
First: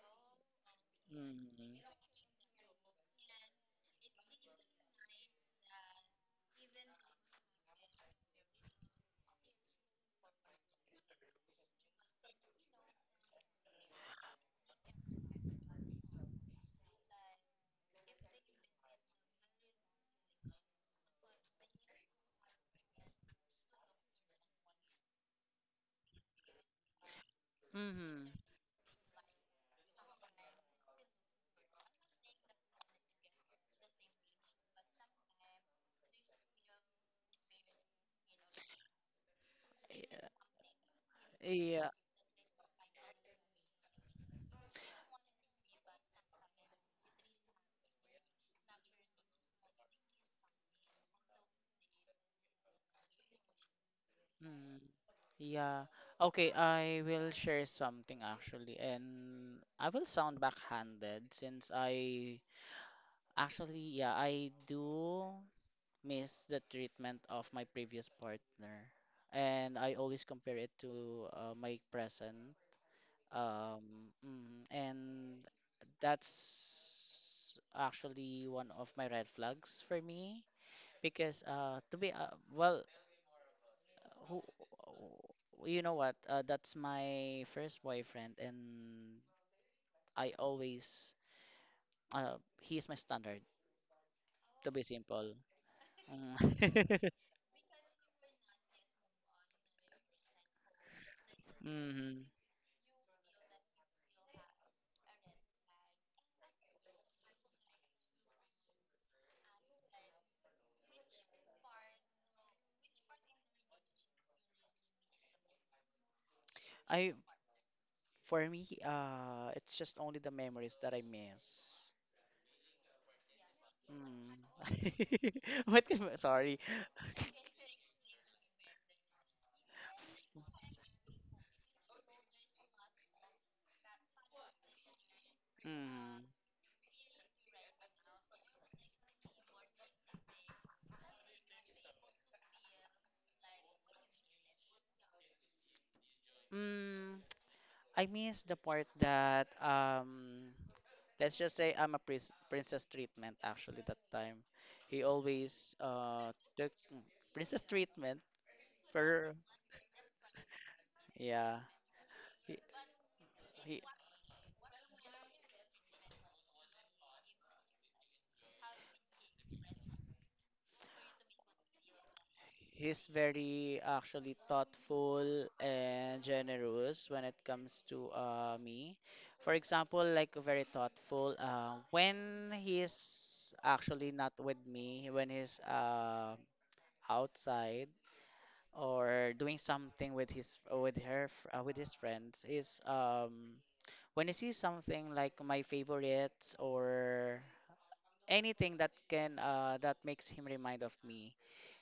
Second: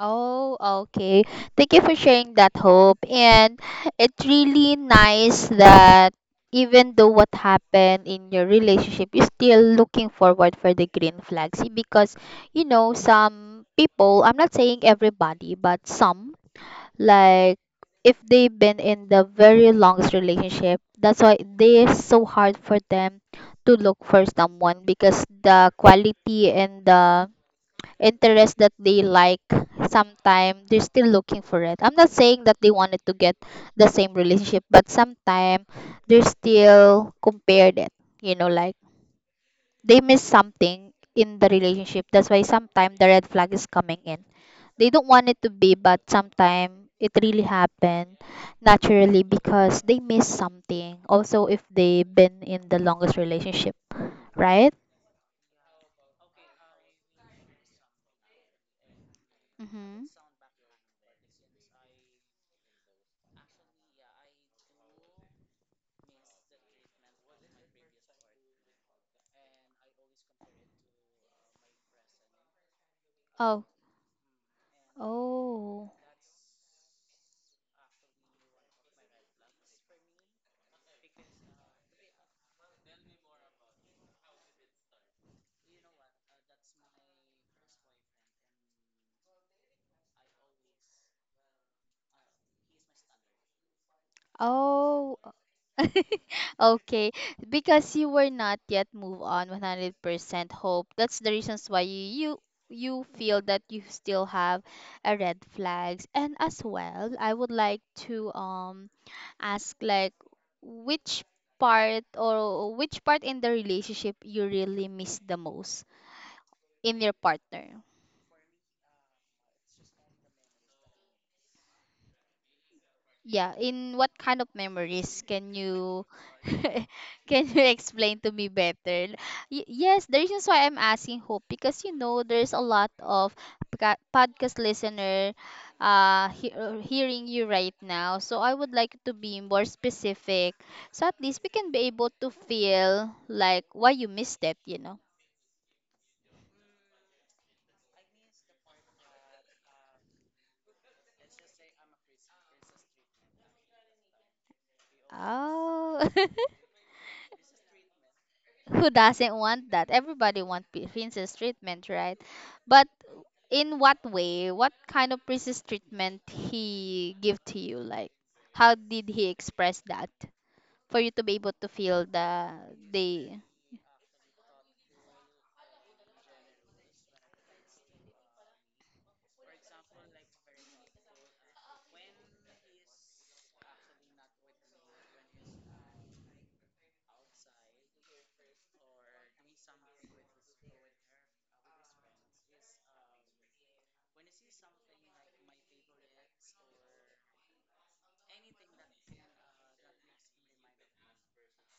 A: Oh, okay. Thank you
B: Mm-hmm.
A: for sharing that hope. And it's really nice that even though what happened in your relationship, you're still looking forward for the green flags because some people, I'm not saying everybody, but some like if they've been in the very longest relationship, that's why they're so hard for them to look for someone because the quality and the
B: Mm-hmm.
A: interest that they like sometime they're still looking for it. I'm not saying that they wanted to get the same relationship, but sometime they're still compared it, like they miss something in the
B: Yeah.
A: relationship. That's why sometime the red flag is coming in. They don't want it to be, but sometime it really happened naturally because they miss something also if they've been in the longest relationship, right?
B: Mm, yeah. Okay, I will share something actually, and I
A: Mm-hmm.
B: will sound backhanded since I actually, yeah, I do miss the treatment of my previous partner, and I always compare it to my present.
A: Oh,
B: Um, and
A: oh,
B: that's actually one of my red flags for me because to be well who you know what that's my first boyfriend and I always uh, he's my standard, to be
A: oh,
B: simple. Mm.
A: okay, because you were not yet move on 100% hope. That's the reasons why
B: Hmm.
A: you feel that you still have a red flags. And as well, I would like to ask like which which part in the relationship you really miss the most in
B: I
A: your partner?
B: For me it's just only the memories that I miss.
A: Yeah, in what kind of
B: Mm.
A: memories can
B: What?
A: you
B: Sorry.
A: can you explain to me better? Yes, the reasons why I'm asking Hope because there's a lot of podcast listener
B: Mm.
A: hearing you right now. So I would like to be more specific so at least we can be able to feel like why you missed it.
B: Mm, I miss the part that let's just say princess treatment actually that time. He always
A: Oh.
B: took mm, princess treatment
A: Who
B: for
A: doesn't want that? Everybody wants princess
B: yeah.
A: treatment, right?
B: He,
A: But in
B: he
A: what way? What kind of princess treatment he give to you? Like, how did he express that for you to be able to feel
B: he's
A: the
B: very actually thoughtful and generous when it comes to me. For example, like very thoughtful when he's actually not with me, when he's outside or doing something with his with her f- with his friends is when you see something like my favorites or anything that can that makes him remind of me,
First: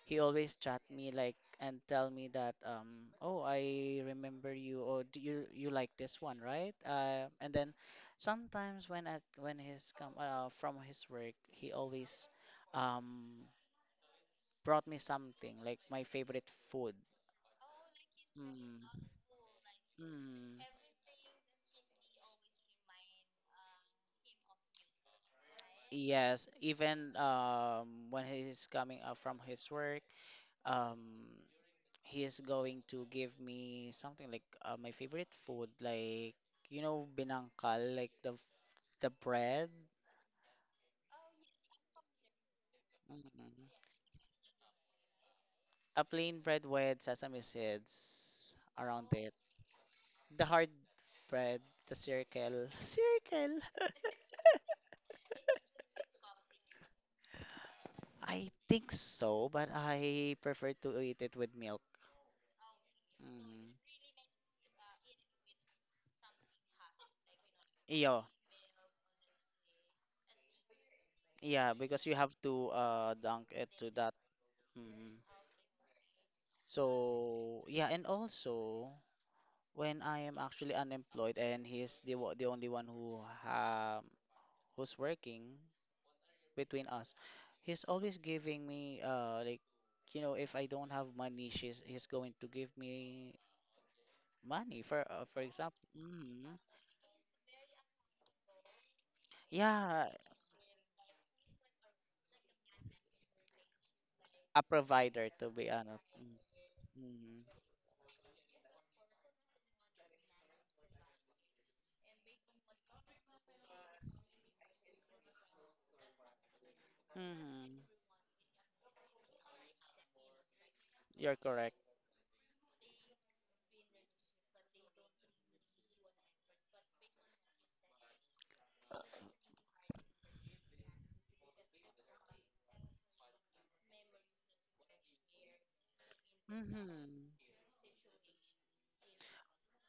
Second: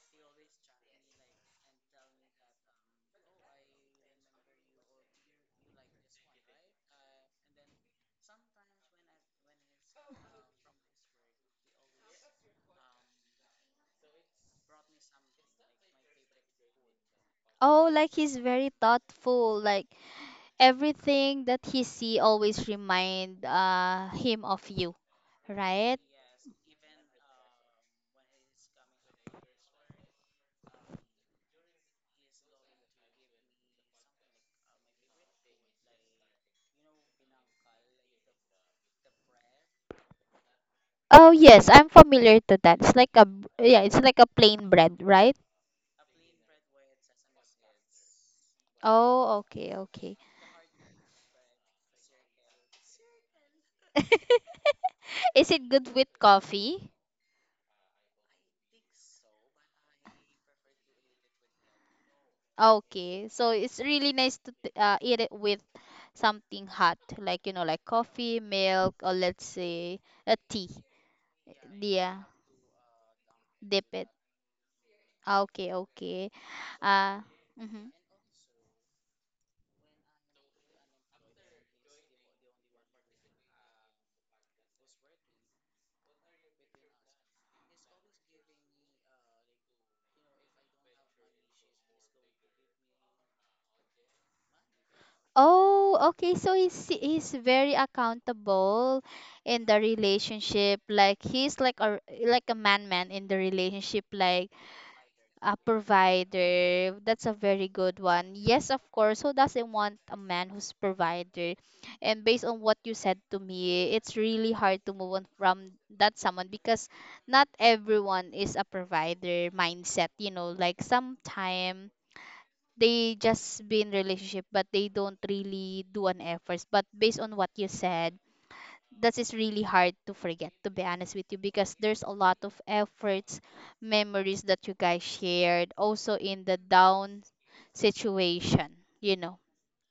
B: he always chat me like and tell me that oh I remember you or do you you like this one, right? And then sometimes when he's come from his work he always um brought me something like my favorite food.
A: oh, like he's very
B: Mm.
A: thoughtful. Like
B: Mm.
A: everything that he see always remind him of you, right?
B: Yes, even when he's coming up from his work, um, he is going to give me something like my favorite food, like you know, binangkal, like the bread,
A: Oh yes, I'm familiar to that. It's like a
B: mhm,
A: yeah, it's like a plain bread, right?
B: a plain bread with sesame seeds around it,
A: Oh, okay, okay.
B: the hard bread, the circle, circle.
A: Is it good with coffee?
B: I think so, but I prefer to eat it with milk.
A: Okay, so
B: Mm.
A: it's really nice to eat it with something hot, like like
B: Iyo,
A: coffee, milk, or let's say a tea.
B: yeah, because you
A: Yeah,
B: have to dunk it
A: dip
B: to
A: it.
B: that. Mm.
A: Okay, okay. Uh,
B: So
A: mhm.
B: yeah, and also when I am actually unemployed and he's the only one who um who's working between us, he's always giving me like, you know, if I don't have money, she's he's going to give me money for example.
A: Oh, okay. So
B: Mm,
A: he's very accountable in the
B: yeah,
A: relationship. Like he's like a man in the relationship. Like
B: a provider to
A: a
B: be honest.
A: provider, that's a
B: Mm,
A: very good one. Yes, of course, who doesn't want a man who's provider? And based on what you said to me, it's really hard to move on from that someone because not
B: mm,
A: everyone is a provider mindset. You know, like
B: you're correct.
A: sometime they just be in relationship, but they don't really do an efforts. But based on what you said, that is really hard to forget, to be honest with you, because there's a lot of efforts, memories that you guys shared also in the down
B: Hmm.
A: situation you know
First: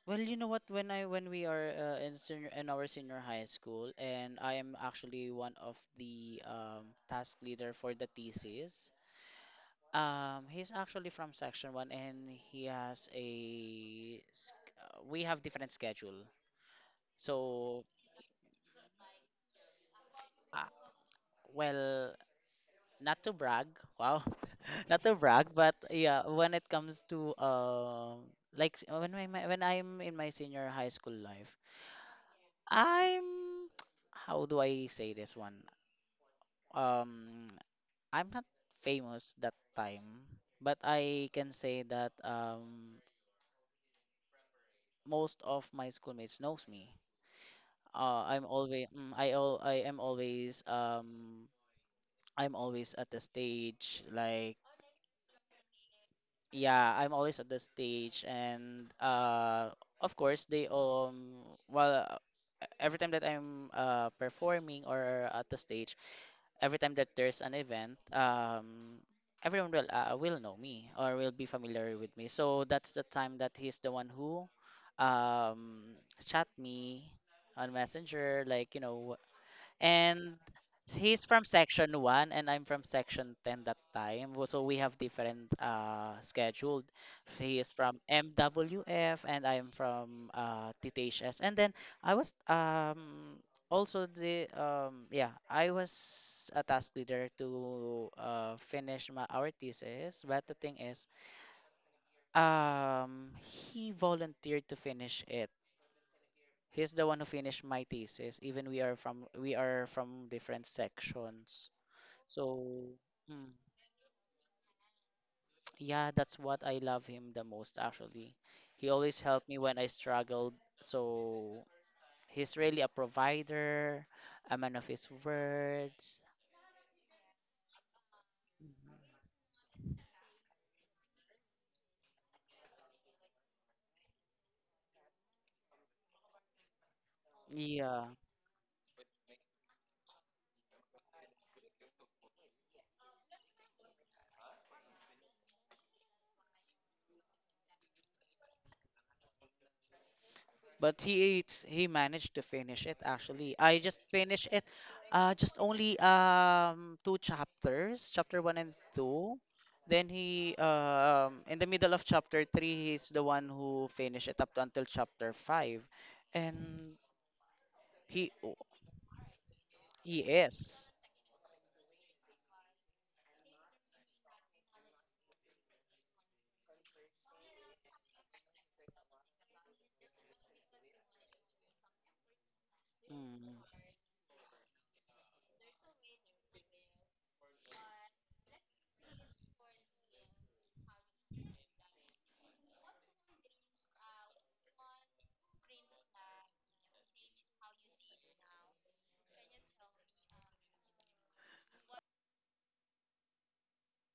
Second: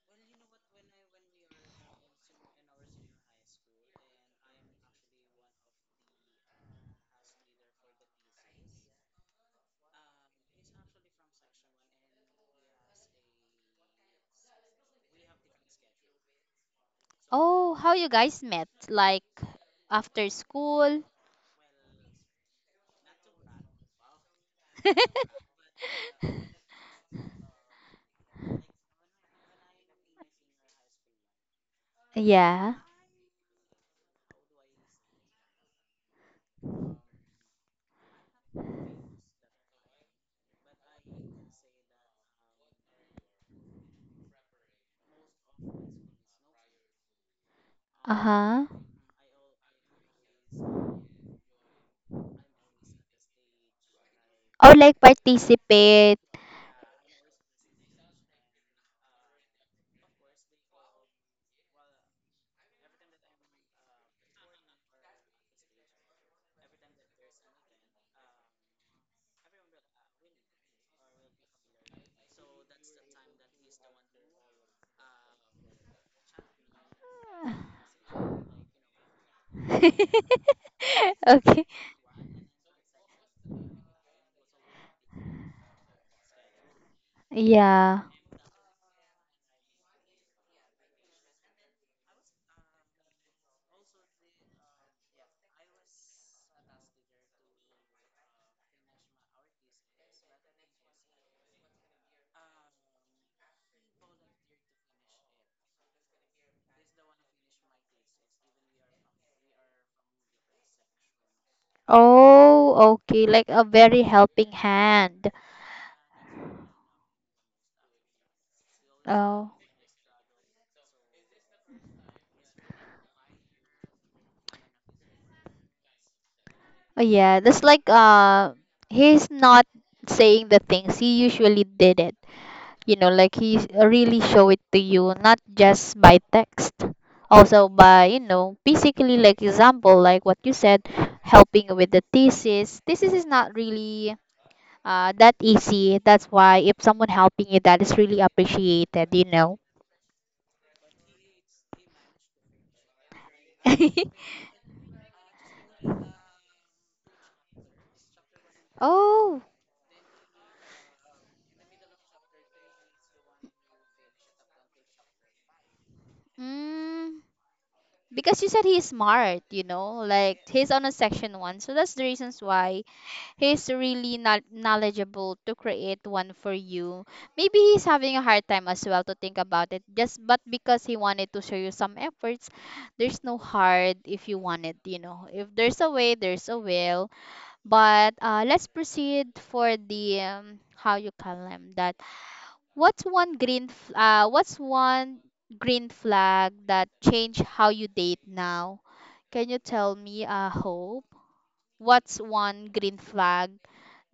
B: Well, you know what? When we are in senior in our senior high school, and I am actually one of the task leader for the thesis. He's actually from section 1, and he has a s- we have different schedule.
A: oh,
B: So,
A: how you guys met, like after
B: uh,
A: school?
B: well, not to brag, wow, not to brag, but yeah, when it comes to when my when I'm in my senior high school life,
A: Yeah.
B: I'm how do I say this one? um I'm not famous that time, but I can say that most of my schoolmates knows me.
A: Uh-huh.
B: I am always um, I'm always at the stage like,
A: Or like participate.
B: yeah, I'm always at the stage and of course they well every time that I'm performing or at the stage, every time that there's an event, everyone will know me or will be familiar with me. So that's the time that he's the one who um, chat me on Messenger, like you know, and he's from
A: Okay.
B: section 1 and I'm from section 10 that time. So we have different scheduled. He is from
A: Yeah.
B: MWF and I'm from TTHS. And then I was also the um, yeah, I was a task leader to finish my our thesis, but the thing is he volunteered to finish it. He's the one who finished my thesis. Even we are from different sections. So
A: Oh, okay. Like
B: mm,
A: a very helping hand.
B: yeah, that's what I love him the most actually. He always helped me when I struggled. So he's really a provider, a man of his words.
A: Oh yeah, that's like he's not saying the things he usually did it. You know, like he really show it to you, not just by text, also
B: Yeah.
A: by basically like example, like what you said, helping with the thesis. Thesis is not really that easy. That's why if someone helping you, that is really appreciated.
B: But he it's, he managed to finish it actually. i just finished it uh just only um two chapters, chapter one and two.
A: Oh,
B: Then he, in the middle of chapter three, he's the one who finished it up to until chapter five. And
A: mm,
B: he
A: because you
B: oh,
A: said he's smart,
B: he
A: like he's on
B: is.
A: a section 1, so that's the reasons why he's really not knowledgeable to create one for you. Maybe he's having a hard time as well to think about it. Just but because he wanted to show you some efforts, there's no
B: mm,
A: hard if you want it. If there's a way, there's a will. But let's proceed for the how you call them that. What's one what's one green flag that change how you date now? Can you tell me, Hope? What's one green flag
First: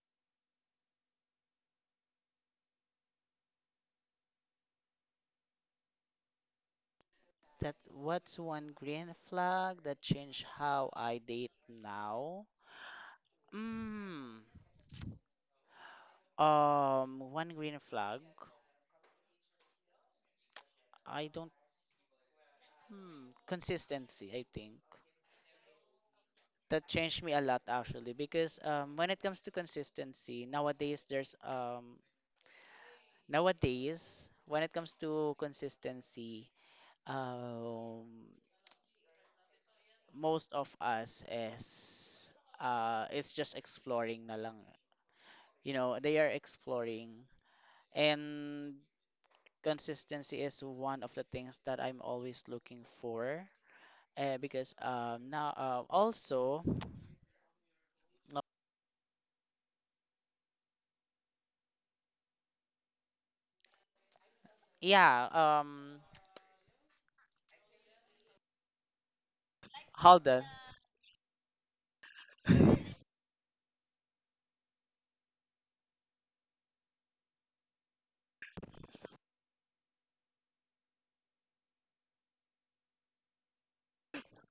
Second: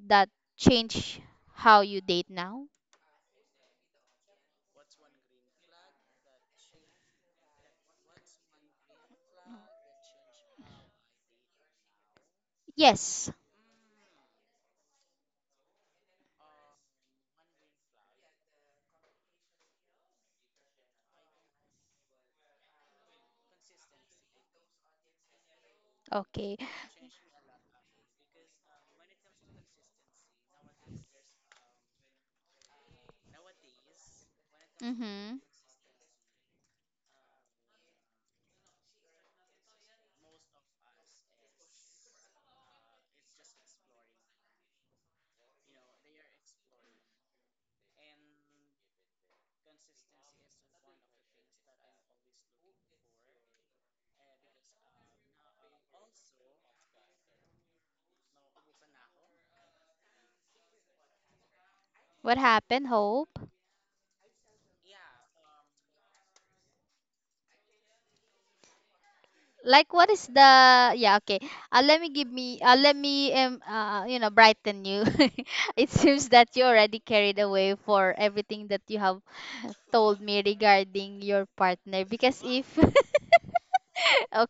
A: that change how you date now?
B: that, what's one green flag that changed how I date now?
A: Yes.
B: mm, um, one green flag. I don't. Consistency, I think.
A: Okay.
B: That changed me a lot actually because when it comes to consistency, nowadays when it comes to
A: Mhm.
B: consistency, um, most of us is it's just exploring na lang. You know, they are exploring, and consistency is one of the things that I'm always looking for. Because now also
A: What happened, Hope?
B: yeah, um,
A: Like what is
B: Halden.
A: the Yeah, okay. Let me brighten you. It seems that you already carried away for everything that you have told me regarding your partner because if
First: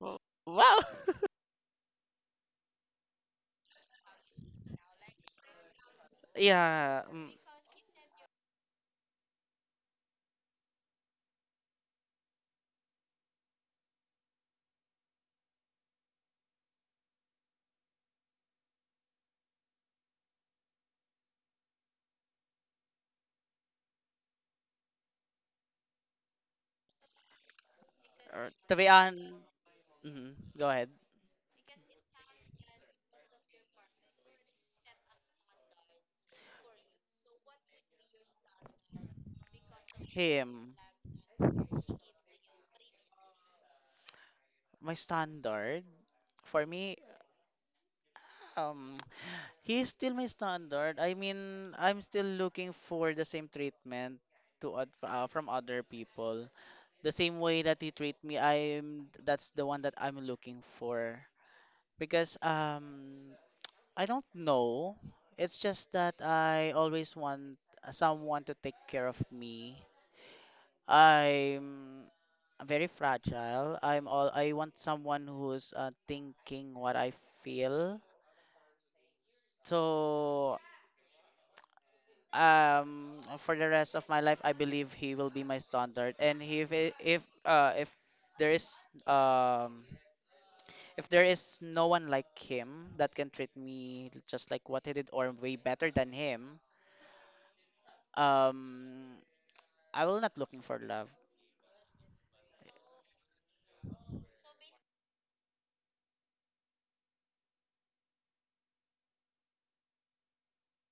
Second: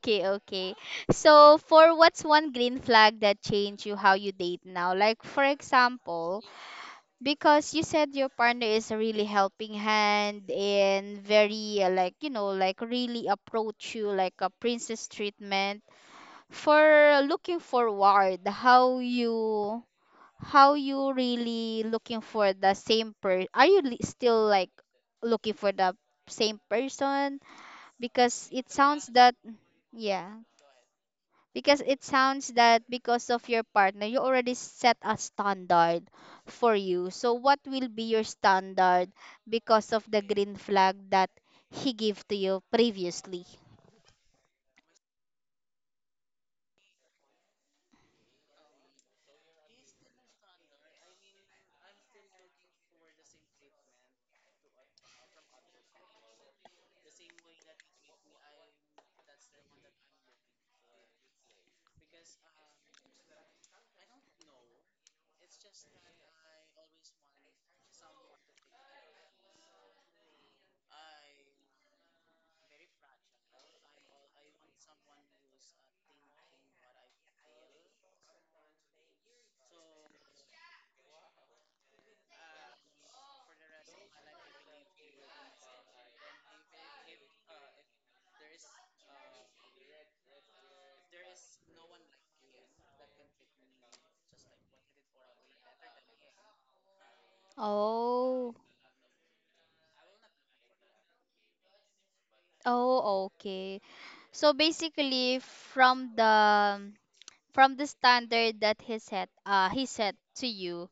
B: W-
A: okay.
B: Wow.
A: So for what's one green flag that changed you how you date now? Like for example,
B: yeah.
A: because you said your partner is a really helping hand and very like really approach you like a princess treatment, for looking forward how you really looking for the same per are you still like looking for the same person because it
B: To be
A: sounds
B: honest,
A: that, yeah,
B: go ahead.
A: because it sounds that because of your partner you already set a standard for you. So what will be your standard because of the green
B: Him.
A: flag that he gave to you previously?
B: My standard, for me, um, he's still my standard. I mean, I'm still looking for the same treatment from other people. The same way that he treat me, I'm that's the one that I'm looking for because, I don't know. It's just that I always want, someone to take care of me. I'm very fragile. I want someone who's, thinking what I feel. So, um, for the rest of my life I believe he will be my standard. And if there is, um, if there is no one like him that can treat me just like what he did or way better than him,
A: Oh,
B: um, I will not looking for love.
A: oh, okay. So basically, from the standard that he set to you,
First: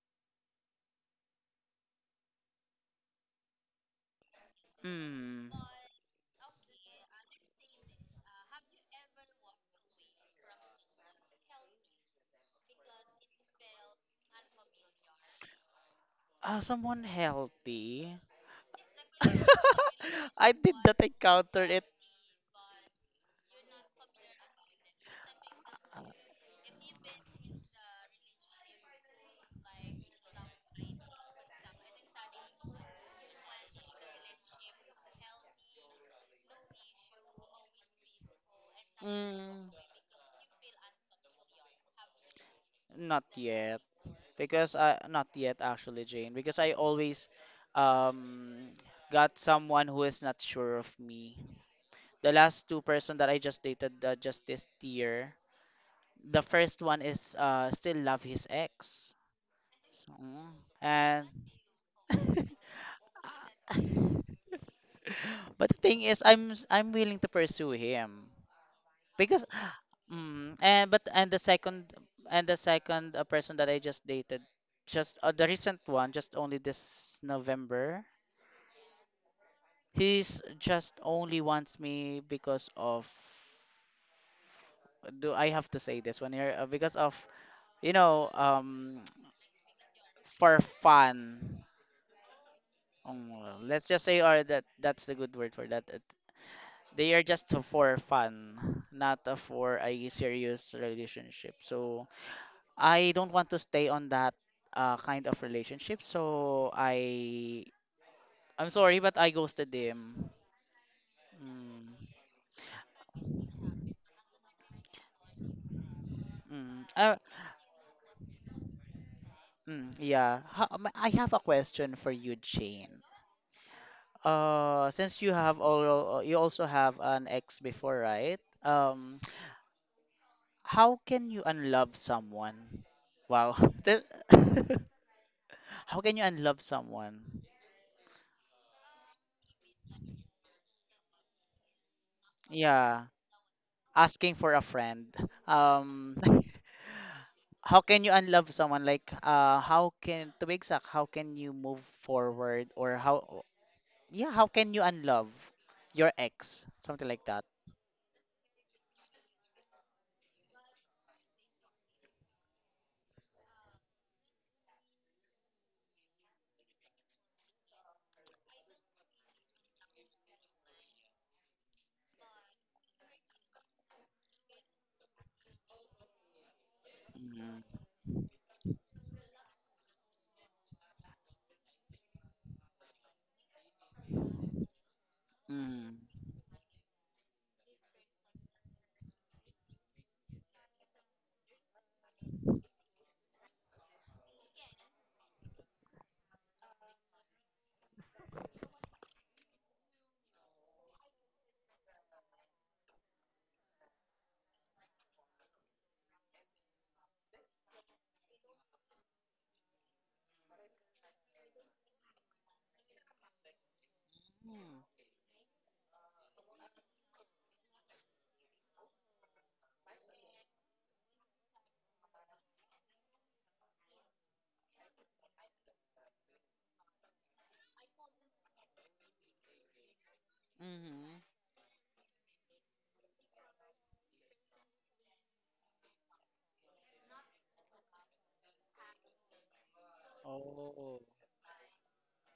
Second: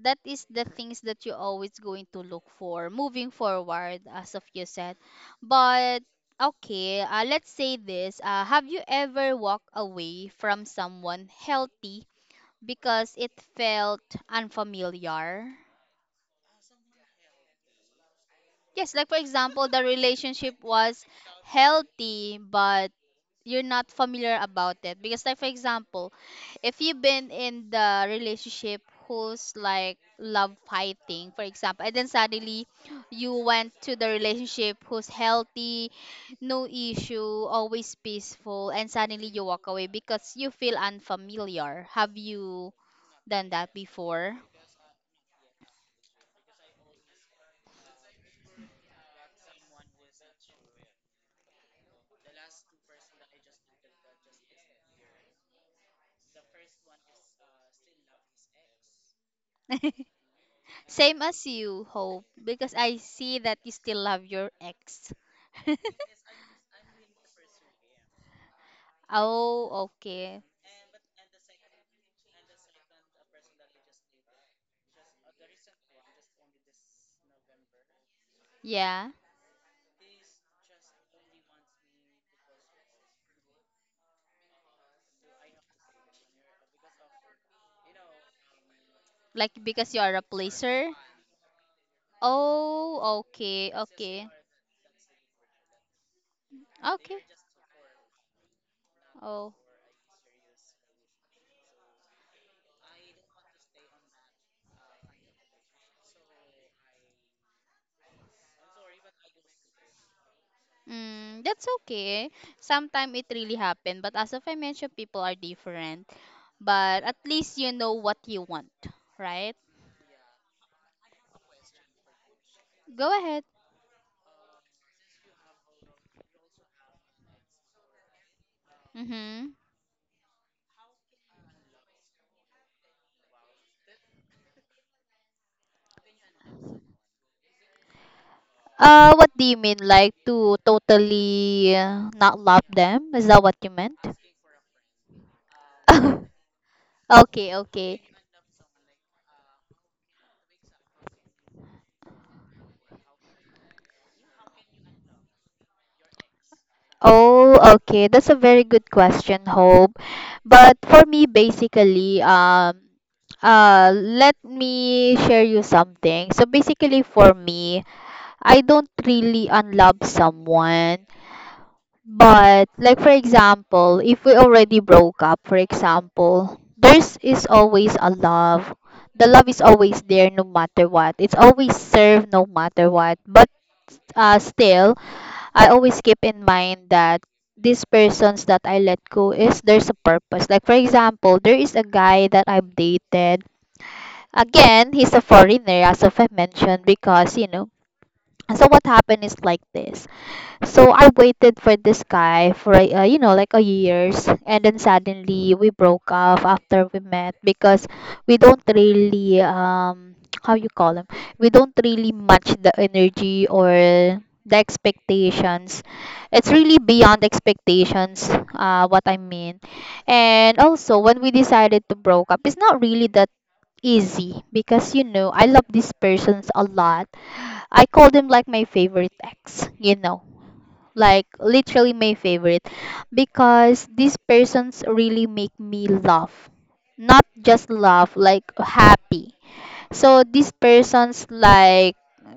A: that is the things that you're always going to look for moving forward as of you said.
B: Hmm.
A: But okay, let's say this, have you ever walked away from someone healthy because it felt unfamiliar?
B: Someone healthy.
A: Yes, like for example, the
B: I
A: relationship
B: did not
A: was
B: encounter it.
A: healthy but you're not familiar about it. Because like for example, if you've been in the relationship who's like love fighting for example, and then suddenly you went to the relationship who's healthy, no issue, always peaceful, and suddenly you walk
B: Mm,
A: away because you feel unfamiliar, have you
B: not
A: done that
B: yet.
A: before?
B: Because I not yet actually, Jane. Because I always, um, got someone who is not sure of me. The last two person that I just dated, just this year. The first one is still love his ex. So, mm,
A: Same
B: and
A: as you hope, because I see that you still love your ex.
B: but the thing is, I'm willing to pursue him because.
A: Oh, okay,
B: Mm, and the second, person that I just dated, just the recent one, just only this November.
A: yeah.
B: He's just only wants me because of, do I have to say this one here? Because of, you know, um,
A: Like because you are a
B: for
A: placer?
B: fun.
A: Oh,
B: Well,
A: okay,
B: let's just say
A: okay.
B: or that that's the good word for that. It- They
A: Okay.
B: are just for fun, not,
A: Oh.
B: for a serious relationship. So I don't want to stay on that, kind of relationship. So I'm sorry, but I ghosted him.
A: That's
B: Mm,
A: okay. Sometimes it really happen, but as of I mentioned, people are different.
B: mm,
A: But at least you know what you want, right?
B: mm, yeah. I have a question for you, Jane.
A: Go ahead.
B: Since you also have an ex before, right?
A: Mm-hmm.
B: How can you unlove someone? Wow. This— how can you unlove someone?
A: What do you mean? Like to totally not love
B: Yeah,
A: them? Is that what you meant?
B: asking for a friend. Um,
A: Okay,
B: how
A: okay.
B: can you unlove someone, like, how can, to be exact, how can you move forward? Or how, yeah, how can you unlove your ex, something like that.
A: Oh, okay. That's a very good question, Hope. But for me, basically, let me share you something. So basically, for me, I don't really unlove someone. But like for example, if we already broke up, for example, there's is
B: Mm-hmm.
A: always a love. The love is always there no matter what. It's always served no matter what. But still, I always keep in mind that these persons that I let go is there's a purpose. Like for example, there is a guy that I've dated. Again, he's a foreigner as of I mentioned because you know. So what happened is like this. So I waited for this guy for a, you know like a years, and then suddenly we broke off after we met because we don't really how you call him, we don't really match the energy or the
B: Mm-hmm.
A: expectations. It's really beyond expectations. What I mean, and also when we decided to broke up, it's not really that easy because you know I love these persons a lot. I call them like my favorite ex, you know,
B: Mm-hmm.
A: like literally my favorite, because these persons really make me laugh, not just laugh like happy. So these
B: Oh.
A: persons like,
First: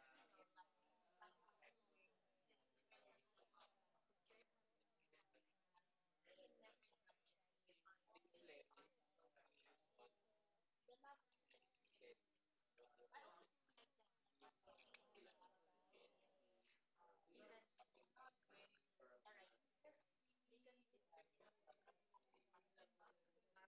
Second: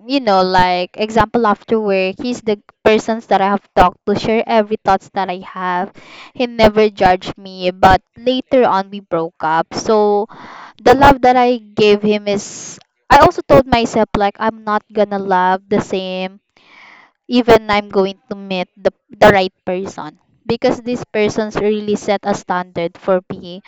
A: you know, like example, after work he's the persons that I have talked to, share every thoughts that I have. He never judged me, but later on we broke up. So the love that I gave him is, I also told myself like I'm not gonna love the same, even I'm going to meet the right person. Because this person's really set a standard for me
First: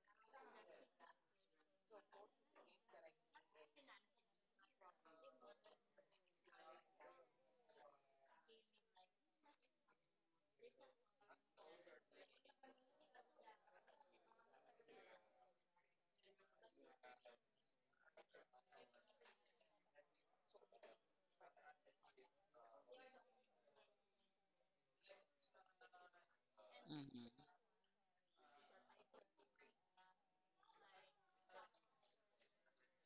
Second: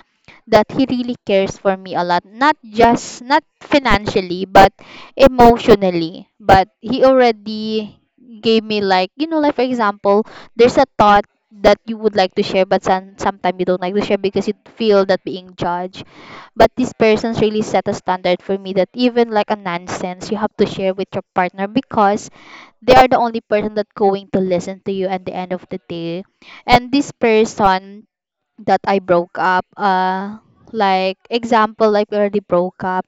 A: that he really cares for me a lot. Not just, not financially, but emotionally. But he already gave me, like, you know, like for example, there's a thought that you would like to share, but sometimes you don't like to share because you feel that being judged. But this person's really set a standard for me that even like a nonsense, you have to share with your partner, because they are the only person that going to listen to you at the end of the day. And this
B: Mm-hmm.
A: person that I broke up, like example, like we already broke up,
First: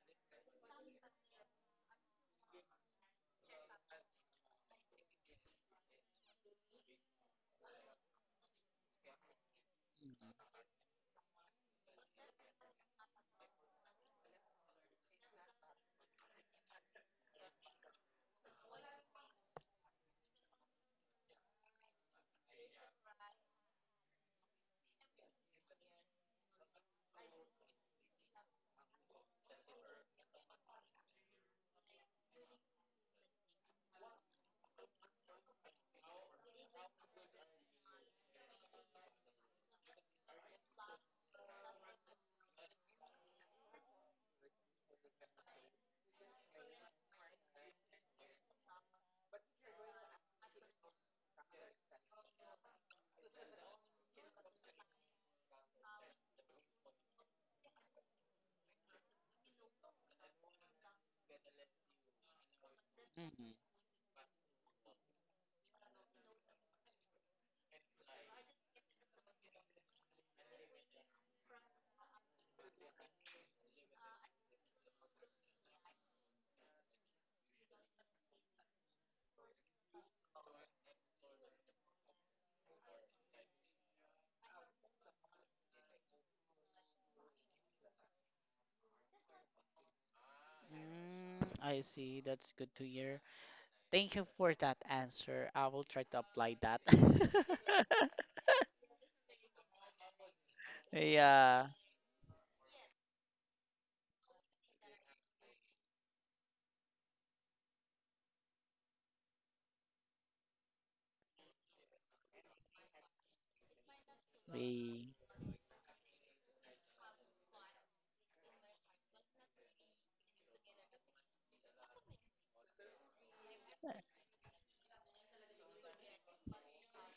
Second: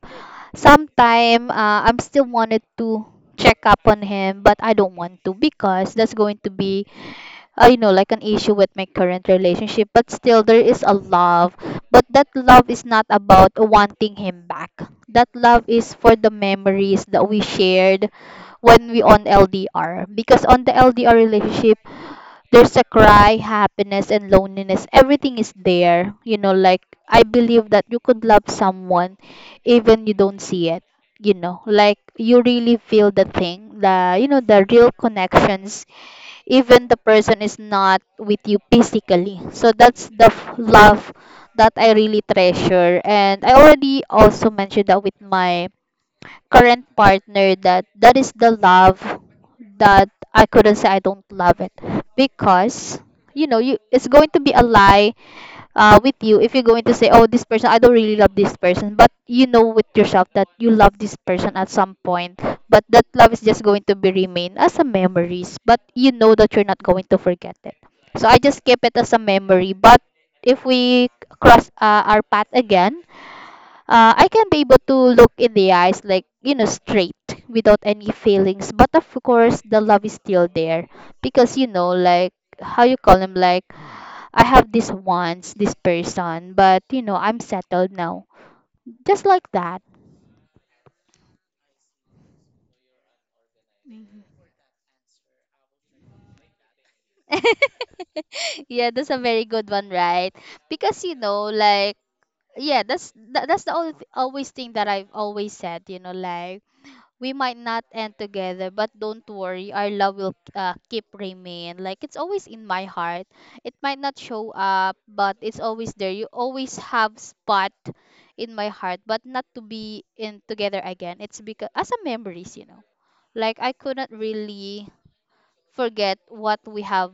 A: sometime, I'm still wanted to check up on him, but I don't want to because that's going to be you know, like an issue with my current relationship. But still there is a love, but that love is not about wanting him back. That love is for the memories that we shared when we on LDR, because on the LDR relationship there's a cry, happiness and loneliness. Everything is there. You know, like, I believe that you could love someone even you don't see it. You know, like, you really feel the thing, the, you know, the real connections, even the person is not with you physically. So that's the love that I really treasure. And I already also mentioned that with my current partner, that that is the love that I couldn't say I don't love it, because you know you, it's going to be a lie with you if you're going to say, oh, this person, I don't really love this person, but you know with yourself that you love this person at some point. But that love is
B: Mm-hmm.
A: just going to be remain as a memories, but you know that you're not going to forget it. So I just keep it as a memory. But if we cross our path again, I can be able to look in the eyes, like, you know, straight, without any feelings. But of course, the love is still there, because, you know, like, how you call him, like, I have this once, this person, but, you know, I'm settled now. Just like that.
B: Mm, I see. That's good to hear. Thank you
A: Mhm.
B: for that answer. I will try to apply that.
A: Yeah, that's a very good one, right? Because you know,
B: Yeah.
A: like, yeah, that's that's the only always thing that I've always said, you know, like, we might not end together, but don't worry, our love will keep remain. Like it's always in my heart. It might not show up,
B: We.
A: but it's always there. You always have spot in my heart, but not to be in together again. It's because as a memories, you know. Like I couldn't really forget what we have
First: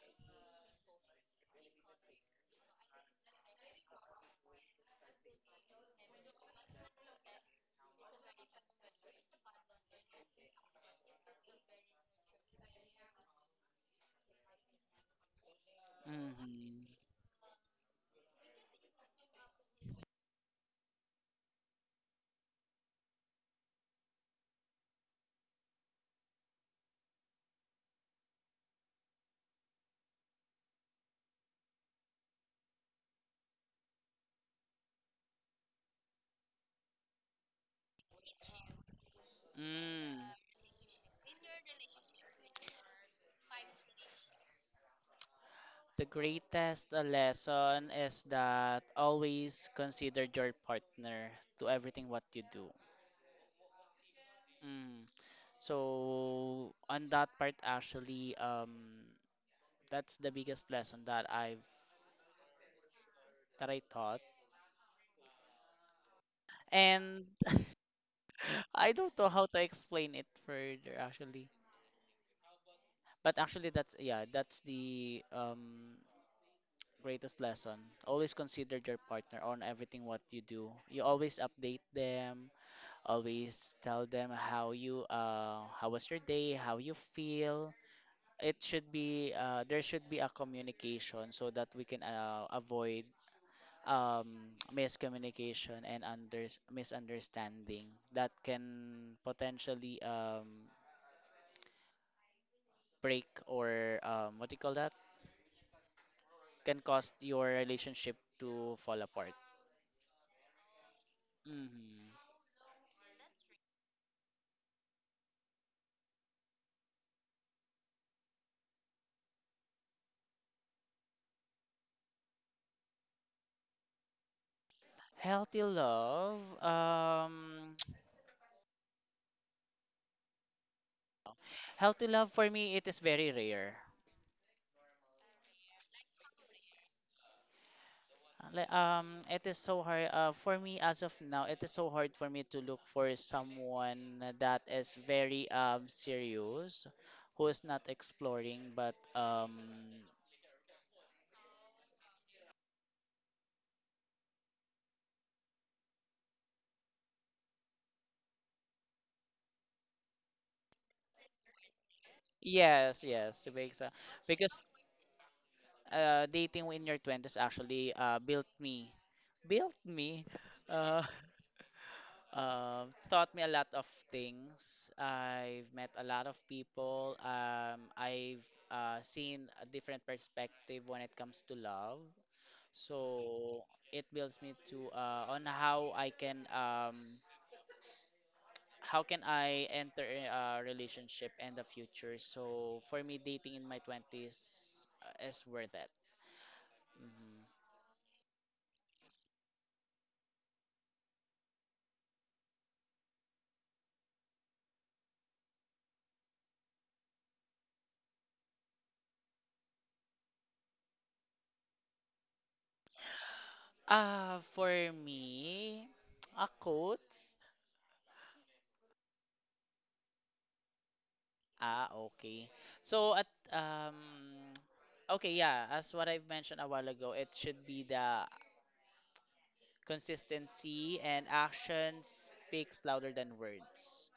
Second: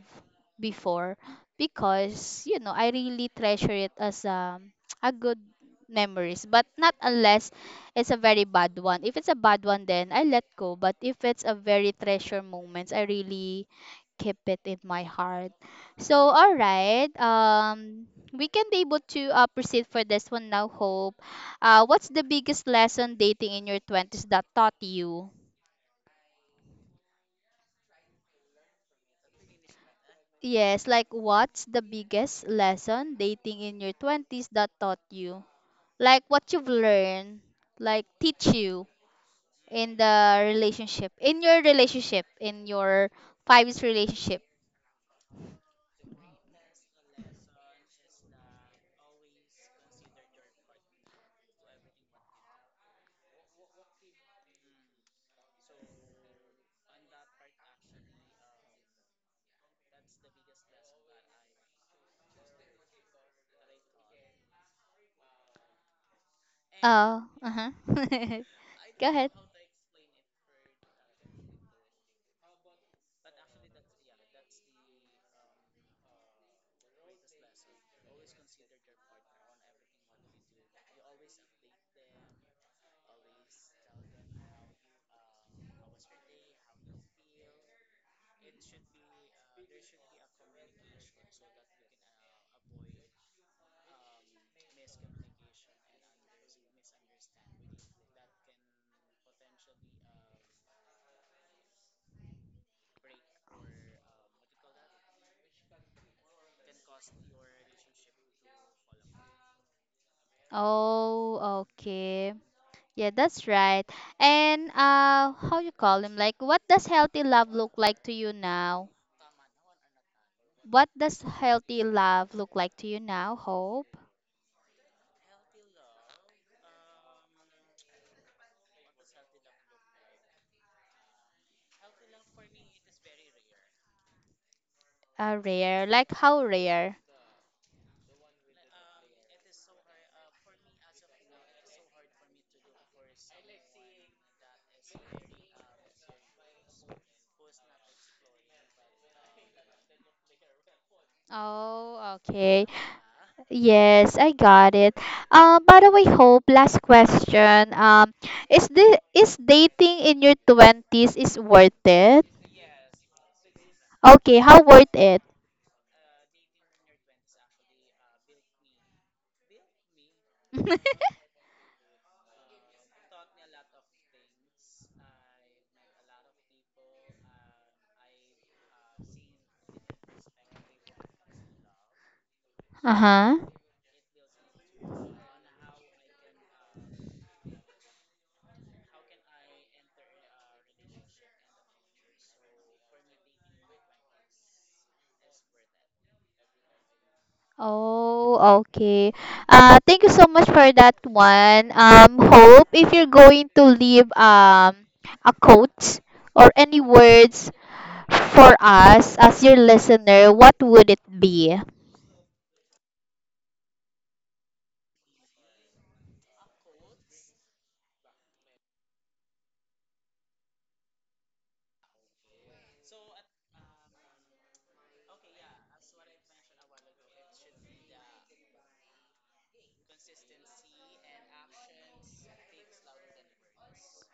A: before, because you know I really treasure it as a good memories. But not unless it's a very bad one. If it's a bad one, then I let go. But if it's a very treasure moments, I really keep it in my heart. So, all
B: Mm-hmm.
A: right, we can be able to proceed for this one now, Hope. What's the biggest lesson dating in your 20s that taught you? Yes, like what's the biggest lesson dating in your 20s that taught you? Like what you've learned, like teach you in
B: Mm.
A: the relationship, in your 5 years relationship.
B: The greatest lesson is that always consider your partner to everything what you do. Mm. So on that part actually, um, that's the biggest lesson that I've, that I taught.
A: Oh,
B: And
A: uh-huh.
B: I
A: Go
B: don't know
A: ahead.
B: how to explain it further actually. But actually that's, yeah, that's the, um, greatest lesson. Always consider your partner on everything what you do. You always update them, always tell them how you, how was your day, how you feel. It should be, there should be a communication so that we can, avoid, um, miscommunication and under misunderstanding that can potentially, break or, what do you call that, can cause your relationship to fall apart.
A: Oh,
B: Hmm.
A: okay. Yeah, that's right. And how you call him? Like what does healthy love look like to you now? What does healthy love look like to you now, Hope?
B: Healthy love, um, healthy love for me, it is very rare.
A: Rare. Like how rare?
B: Like, it is so hard. For me, as of now, it is so hard for me to look for someone that is very, um, serious, who is not exploring, but
A: Oh, okay. Yes, I got it. By the way, Hope, last question. Is this is dating in your 20s is worth it?
B: yes, yes, because,
A: Okay,
B: because
A: how worth it?
B: dating in your twenties actually built me, built me, uh, taught me a lot of things. I've met a lot of people. I've seen a different perspective when it comes to love.
A: Uh-huh.
B: So it builds me to, on how I can how can I enter a relationship in the future. So for me, dating in my 20s, is worth it. Mhm.
A: Oh, okay. Thank you so much for that one. Hope, if you're going to leave a quote or any words for us as your listener, what would it be?
B: Ah, for me, a quotes. Ah, okay. So at, um, okay, yeah, as what I've mentioned a while ago, it should be the consistency, and action speaks louder than words.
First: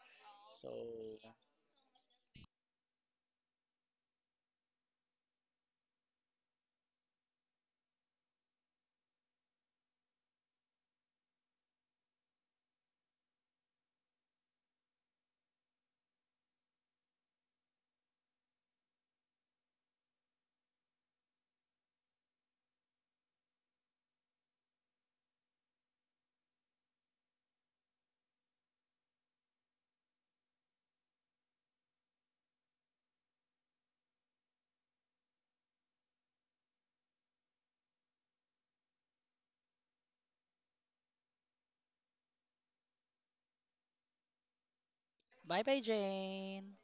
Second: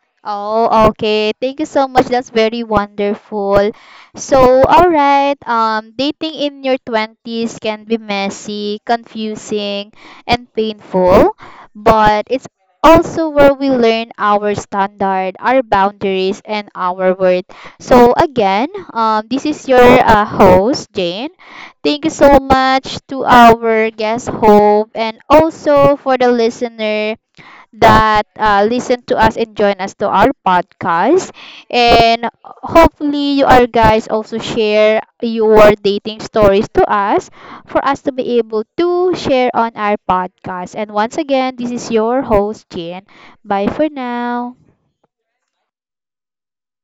B: So.
A: Oh, okay. Thank you so much. That's very wonderful. So, all right. Dating in your 20s can be messy, confusing, and painful, but it's also where we learn our standard, our boundaries, and our worth. So, again, this is your host, Jane. Thank you so much to our guest, Hope, and also for the listener that listen to us and join us to our podcast. And hopefully, you are guys also share your dating stories to us for us to be able to share on our podcast. And once again, this is your host, Jane. Bye for now.
B: Bye bye, Jane.